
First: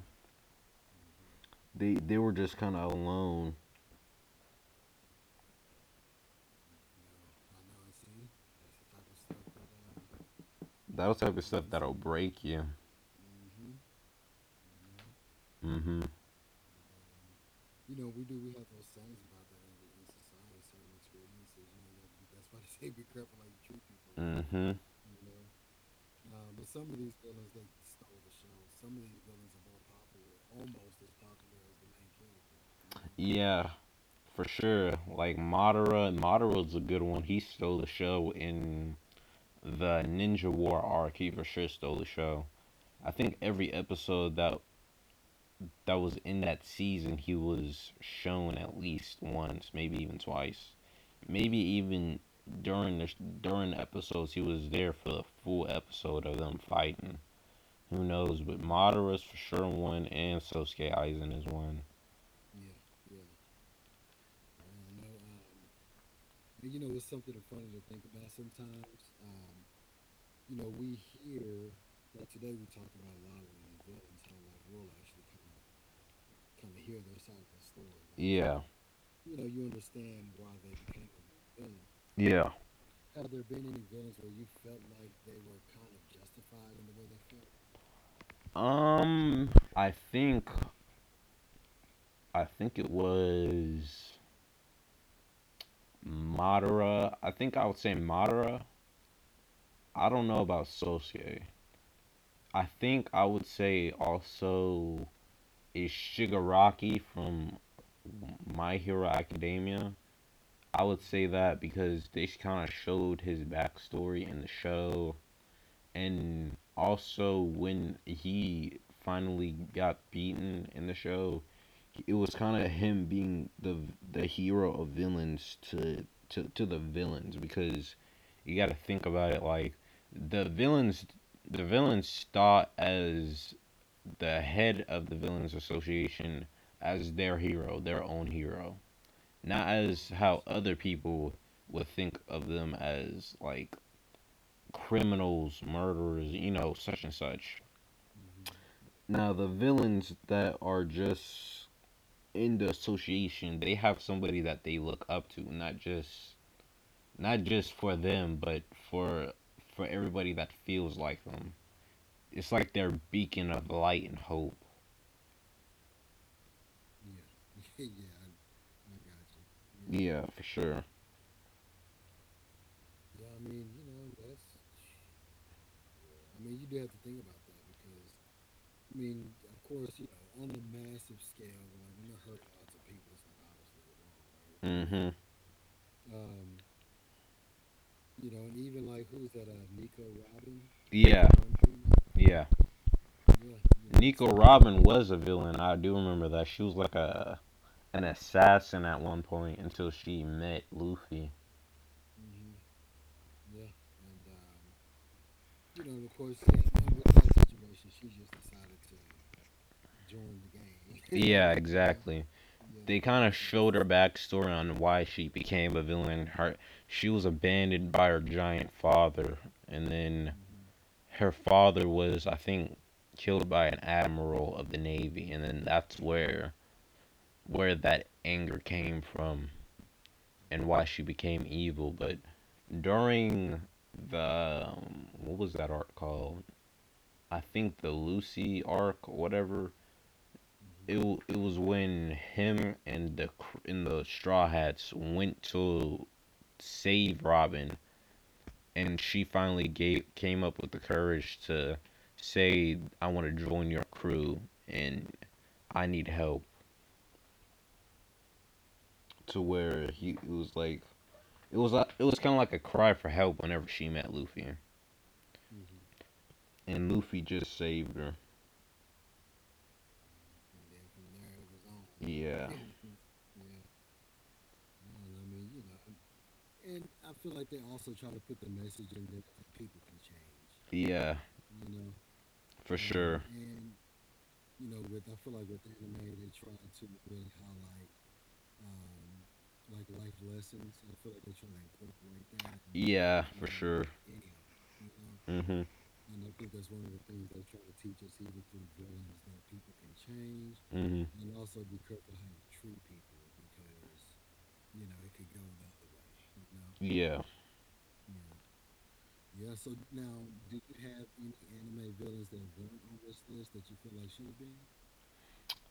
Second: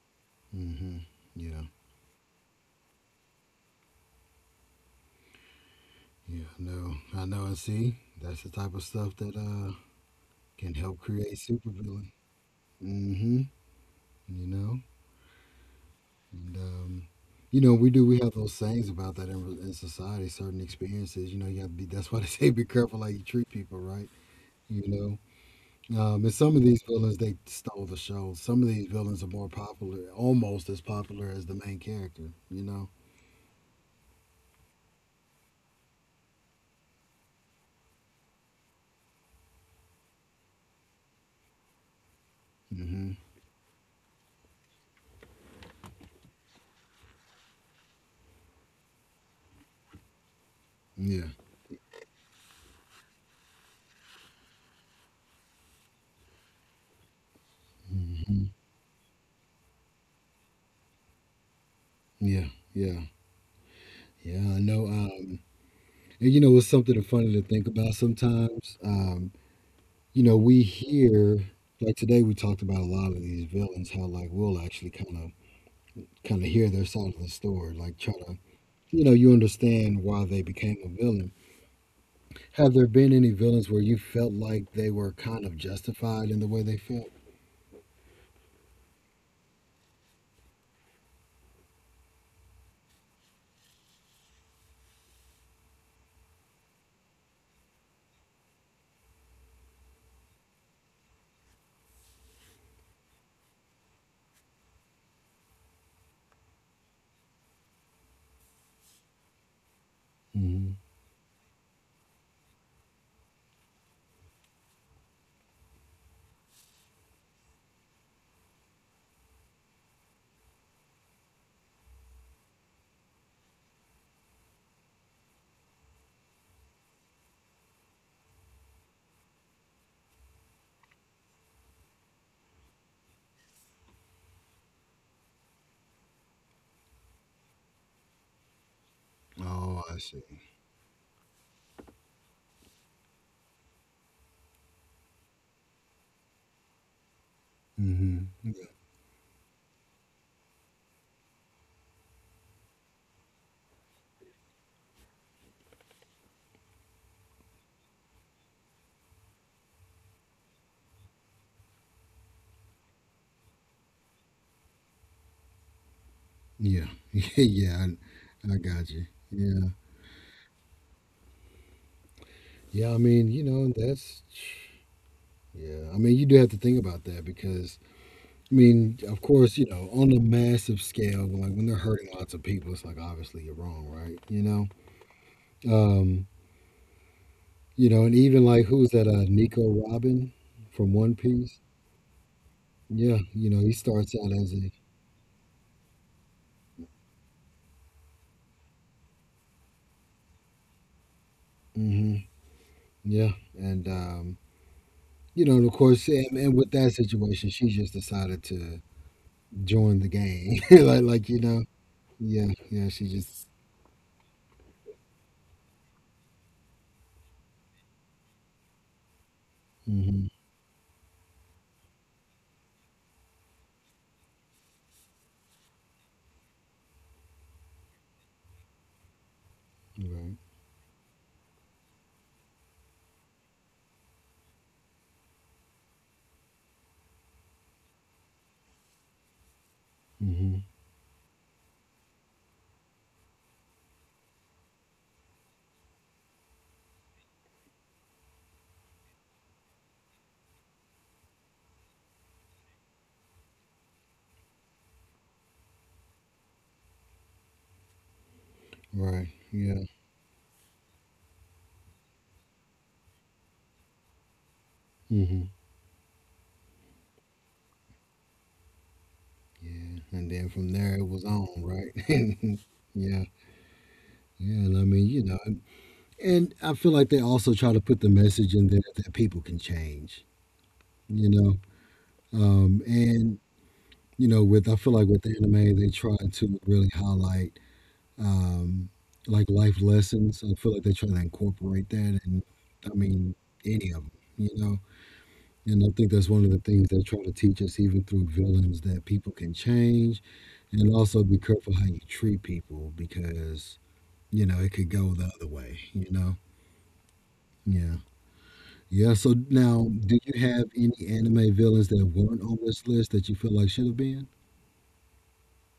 [SPEAKER 1] Hmm. Yeah.
[SPEAKER 2] they were just kind of alone.
[SPEAKER 1] Yeah. I know. I know. And see, that's the type of stuff that can help
[SPEAKER 2] That'll
[SPEAKER 1] create
[SPEAKER 2] type of stuff that'll
[SPEAKER 1] supervillain.
[SPEAKER 2] break you.
[SPEAKER 1] Mm hmm. You know?
[SPEAKER 2] Hmm.
[SPEAKER 1] And, you know, we do, we have those sayings about that in society, certain experiences, you know, you have to be, that's why [LAUGHS] they say be careful how you treat people, right?
[SPEAKER 2] Mm-hmm.
[SPEAKER 1] You know, and some of these villains, they stole the show. Some of these villains are more popular, almost as popular as the main character, you know?
[SPEAKER 2] Yeah, for sure. Like Madara, Madara's a good one. He stole the show in the Ninja War arc. He for sure stole the show. I
[SPEAKER 1] Hmm.
[SPEAKER 2] think every episode that was in that season, he was shown at least once, maybe even twice,
[SPEAKER 1] Yeah.
[SPEAKER 2] maybe even during the during the episodes he was there for the full episode of them fighting. Who knows?
[SPEAKER 1] Hmm.
[SPEAKER 2] But Madara's for sure one, and Sosuke Aizen is one.
[SPEAKER 1] Yeah. Yeah. Yeah. I know. And, you know, it's something funny to think about sometimes. You know, we hear like today we talked about a lot of these villains how like we'll actually kind of hear their side of the story, like try to,
[SPEAKER 2] Yeah,
[SPEAKER 1] you know, you understand why they became a villain.
[SPEAKER 2] yeah.
[SPEAKER 1] Have there been any villains where you felt like they were kind of justified in the way they felt?
[SPEAKER 2] Um, I think I think it was Madara. I think I would say Madara. I don't know about Sosuke. I think I would say also is Shigaraki from My Hero Academia.
[SPEAKER 1] Hmm.
[SPEAKER 2] I would say that because they kind of showed his backstory in the show, and also when he finally got beaten in the show, it was kind of him being the hero of villains to the villains because you got to think about it like the villains the villains thought as the head of the villains association as their hero, their own hero, not
[SPEAKER 1] Oh, I
[SPEAKER 2] as
[SPEAKER 1] see.
[SPEAKER 2] how other people would think of them as like criminals, murderers, you know, such and such.
[SPEAKER 1] Hmm.
[SPEAKER 2] Now, the villains that are just in the association, they have somebody that they look up to, not just for them, but for for everybody that feels like them. It's like their beacon of light and hope.
[SPEAKER 1] Yeah, [LAUGHS] yeah, I got you. Yeah,
[SPEAKER 2] Yeah, for sure.
[SPEAKER 1] yeah. I mean, you know, that's yeah. I mean, you do have to think about that because I mean, of course, you know, on a massive scale, like when they're hurting lots of people, it's like obviously you're wrong, right? You know,
[SPEAKER 2] Mhm.
[SPEAKER 1] um, you know, and even like who's that? Nico Robin from One
[SPEAKER 2] Yeah,
[SPEAKER 1] Piece.
[SPEAKER 2] yeah.
[SPEAKER 1] Yeah, you know, he
[SPEAKER 2] Yeah,
[SPEAKER 1] starts out
[SPEAKER 2] Nico
[SPEAKER 1] as a.
[SPEAKER 2] Robin was a villain. I do remember that. She was like a an assassin at one point until she met Luffy.
[SPEAKER 1] Hmm. Yeah, and you know, and of course, and with that situation, she just decided to join the gang. [LAUGHS] like,
[SPEAKER 2] [LAUGHS]
[SPEAKER 1] like you
[SPEAKER 2] Yeah,
[SPEAKER 1] know,
[SPEAKER 2] exactly. Yeah.
[SPEAKER 1] yeah, yeah, she
[SPEAKER 2] They kind of
[SPEAKER 1] just.
[SPEAKER 2] showed her backstory on why she became a villain. Her she was abandoned by her giant father, and
[SPEAKER 1] Hmm.
[SPEAKER 2] then her father was, I think, killed by an admiral of the navy, and then that's where that anger came from
[SPEAKER 1] Right.
[SPEAKER 2] and why she became evil. But during the what was that arc called? I think the Lucy arc, or whatever
[SPEAKER 1] Hmm.
[SPEAKER 2] it was when him and and the Straw Hats went to save Robin, and she finally gave came up with the courage to say, "I want to join your crew, and I need help."
[SPEAKER 1] Right.
[SPEAKER 2] To
[SPEAKER 1] Yeah.
[SPEAKER 2] where he it was like it was kind of like a cry for help whenever she met Luffy,
[SPEAKER 1] Hmm.
[SPEAKER 2] and Luffy just saved her.
[SPEAKER 1] Yeah, and then from there it was on. Right. [LAUGHS] Yeah. Yeah, and I mean, you know, and I feel like they also try to put the message in there that people can change.
[SPEAKER 2] Yeah, yeah,
[SPEAKER 1] You know,
[SPEAKER 2] for sure.
[SPEAKER 1] And you know, with I feel like with anime, they try to really highlight um, like life lessons. I feel like they try to incorporate that, and I
[SPEAKER 2] Yeah,
[SPEAKER 1] mean,
[SPEAKER 2] for
[SPEAKER 1] any
[SPEAKER 2] sure.
[SPEAKER 1] of them, you know.
[SPEAKER 2] Hmm.
[SPEAKER 1] And I think that's one of the things they try to teach us, even through villains, that people can change, and also
[SPEAKER 2] Hmm.
[SPEAKER 1] be careful how you treat people because you know it could go the other way, you know.
[SPEAKER 2] Yeah.
[SPEAKER 1] Yeah. Yeah, so now, do you have any anime villains that weren't on this list that you feel like should have been?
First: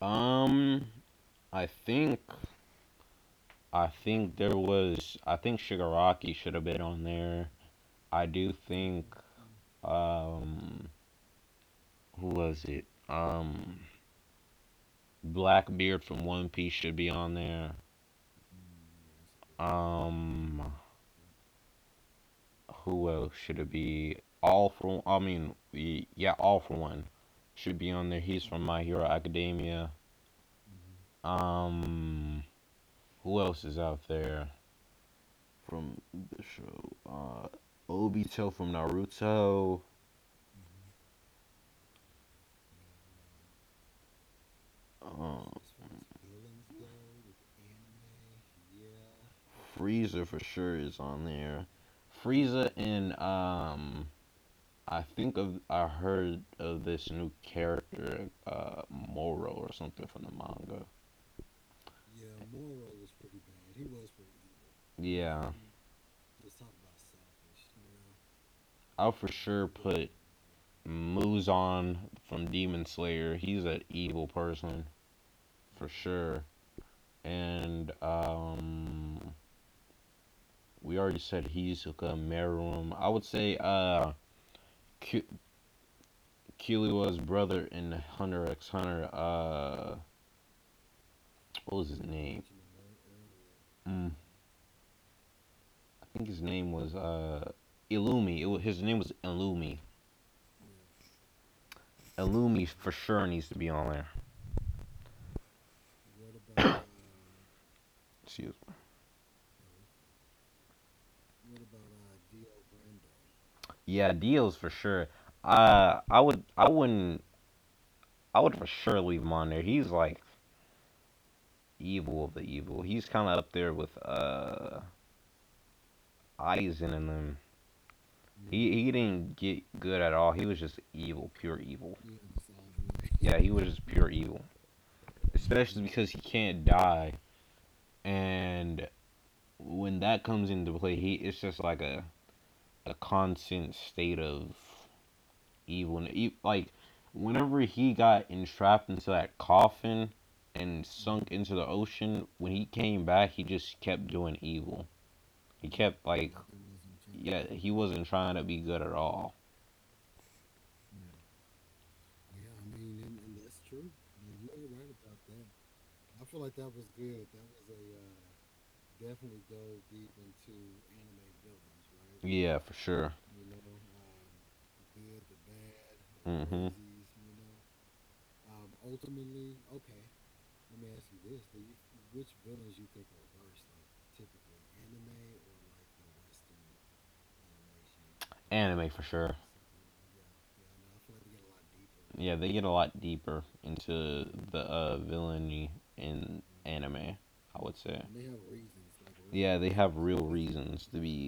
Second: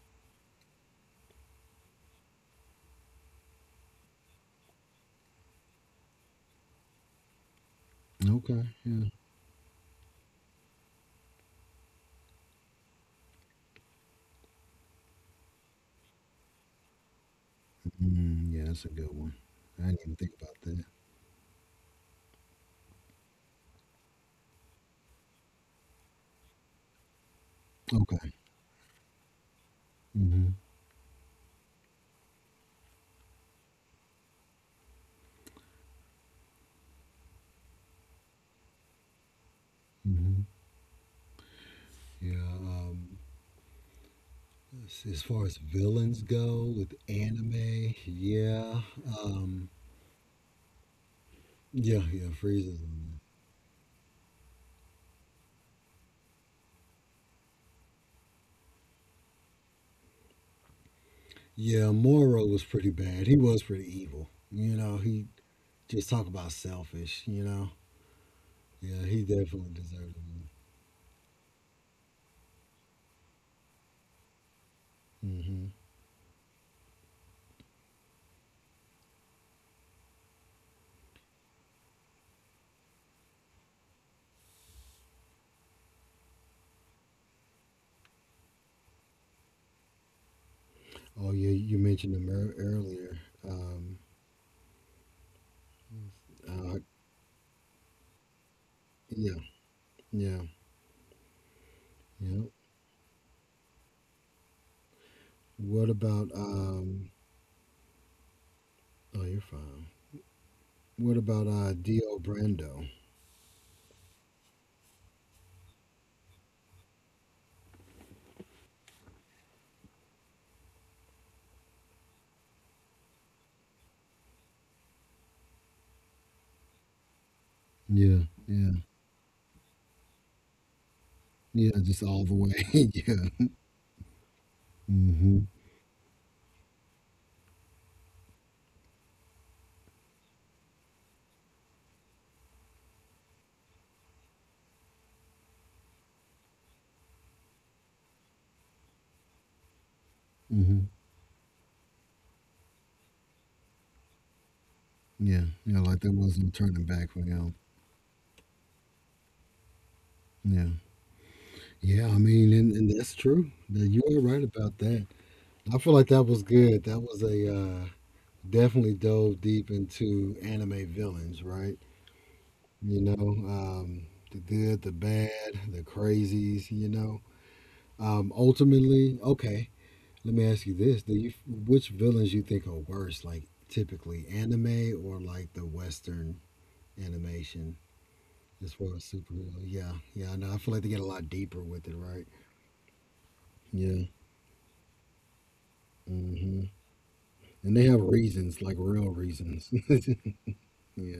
[SPEAKER 2] Um, I think I think Shigaraki should have been on there. I do
[SPEAKER 1] Okay,
[SPEAKER 2] think
[SPEAKER 1] yeah.
[SPEAKER 2] um who was it? Blackbeard from One Piece should be on there.
[SPEAKER 1] Mm, yeah, that's a good one. I didn't even think about
[SPEAKER 2] Um,
[SPEAKER 1] that.
[SPEAKER 2] who else should it be? All for I mean, y- yeah, All for One should be on there.
[SPEAKER 1] Okay.
[SPEAKER 2] He's from My Hero Academia.
[SPEAKER 1] Hmm.
[SPEAKER 2] Um, who else is out there? From the show. Obito from Naruto.
[SPEAKER 1] Hmm. Yeah. As far
[SPEAKER 2] Um,
[SPEAKER 1] as villains go with anime, yeah. Um,
[SPEAKER 2] Frieza for sure is on there.
[SPEAKER 1] yeah, yeah,
[SPEAKER 2] Frieza
[SPEAKER 1] Frieza's on
[SPEAKER 2] and
[SPEAKER 1] there.
[SPEAKER 2] I heard of this new character, Moro or something from the manga.
[SPEAKER 1] Yeah, Moro was pretty bad. He was pretty evil. You know, he
[SPEAKER 2] Yeah,
[SPEAKER 1] just talk about selfish, you know? Yeah,
[SPEAKER 2] I'll
[SPEAKER 1] he
[SPEAKER 2] for sure
[SPEAKER 1] definitely
[SPEAKER 2] put
[SPEAKER 1] deserved it.
[SPEAKER 2] Muzan from Demon Slayer. He's an evil person
[SPEAKER 1] Mm-hmm.
[SPEAKER 2] for sure. And we already said Hizuka, Meruem. I would say Q- Kiliwa's brother in Hunter x Hunter.
[SPEAKER 1] Oh, yeah,
[SPEAKER 2] What
[SPEAKER 1] you
[SPEAKER 2] was his
[SPEAKER 1] mentioned him
[SPEAKER 2] name?
[SPEAKER 1] earlier. Um,
[SPEAKER 2] Mm, I think his name
[SPEAKER 1] uh,
[SPEAKER 2] was Illumi. His name was
[SPEAKER 1] yeah,
[SPEAKER 2] Illumi.
[SPEAKER 1] yeah, yeah.
[SPEAKER 2] Illumi for sure needs to be on there.
[SPEAKER 1] What about,
[SPEAKER 2] Excuse me.
[SPEAKER 1] oh, you're fine. What about Dio Brando?
[SPEAKER 2] Yeah, Dio's for sure. I would, I wouldn't, I would for sure leave him on there. He's like evil of the evil. He's kind of up there with Aizen and them.
[SPEAKER 1] Yeah, yeah,
[SPEAKER 2] He didn't get good at all. He was just evil, pure
[SPEAKER 1] yeah,
[SPEAKER 2] evil.
[SPEAKER 1] just all the way. [LAUGHS]
[SPEAKER 2] Yeah,
[SPEAKER 1] Yeah.
[SPEAKER 2] he was just pure evil.
[SPEAKER 1] Mm-hmm.
[SPEAKER 2] Especially because he can't die, and when that comes into play, he it's just like a constant state of evil. Like whenever he got entrapped into that coffin
[SPEAKER 1] Mm-hmm.
[SPEAKER 2] and sunk into the ocean, when he came back, he just kept doing evil.
[SPEAKER 1] Yeah.
[SPEAKER 2] He
[SPEAKER 1] Yeah, like
[SPEAKER 2] kept
[SPEAKER 1] there
[SPEAKER 2] like
[SPEAKER 1] was no turning back for
[SPEAKER 2] yeah,
[SPEAKER 1] him.
[SPEAKER 2] he wasn't trying to be good at all.
[SPEAKER 1] Yeah. Yeah, I mean and that's true. That you are right about that. I feel like that was good. That was a definitely dove deep into anime villains, right?
[SPEAKER 2] Yeah, for
[SPEAKER 1] You
[SPEAKER 2] sure.
[SPEAKER 1] know, the good, the bad, the
[SPEAKER 2] Hmm.
[SPEAKER 1] crazies, you know. Ultimately, okay. Let me ask you this: Do you which villains you think are worse, like typically anime or like the Western animation as
[SPEAKER 2] Anime
[SPEAKER 1] far
[SPEAKER 2] for
[SPEAKER 1] as
[SPEAKER 2] sure.
[SPEAKER 1] superhero? Yeah, yeah, I know. I feel like they get a lot deeper with it, right?
[SPEAKER 2] Yeah, they get a lot deeper
[SPEAKER 1] Yeah,
[SPEAKER 2] into the villainy in
[SPEAKER 1] hmm
[SPEAKER 2] yeah, anime. I would
[SPEAKER 1] and they
[SPEAKER 2] say.
[SPEAKER 1] have reasons, like real
[SPEAKER 2] Yeah, they
[SPEAKER 1] reasons. [LAUGHS]
[SPEAKER 2] have
[SPEAKER 1] Yeah,
[SPEAKER 2] real reasons
[SPEAKER 1] yeah,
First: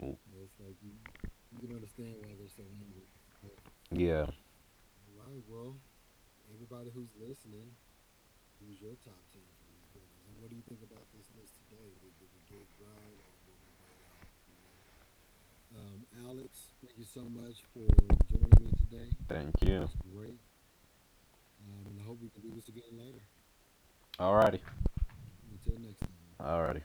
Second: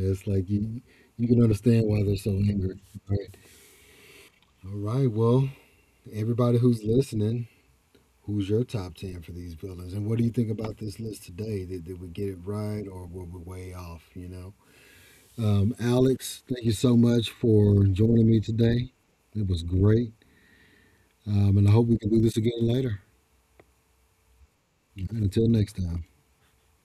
[SPEAKER 2] to be.
[SPEAKER 1] like you can understand why they're so angry, right?
[SPEAKER 2] Yeah, yeah.
[SPEAKER 1] All right, well, everybody who's listening. Who's your top 10 for these villains? And what do you think about this list today? Did we get it right or were we way off? You know? Alex, thank you so much for joining me today. It
[SPEAKER 2] Thank
[SPEAKER 1] was
[SPEAKER 2] you.
[SPEAKER 1] great. And I hope we can do this again later.
[SPEAKER 2] Alrighty.
[SPEAKER 1] And until next time.
[SPEAKER 2] Yeah. Alrighty.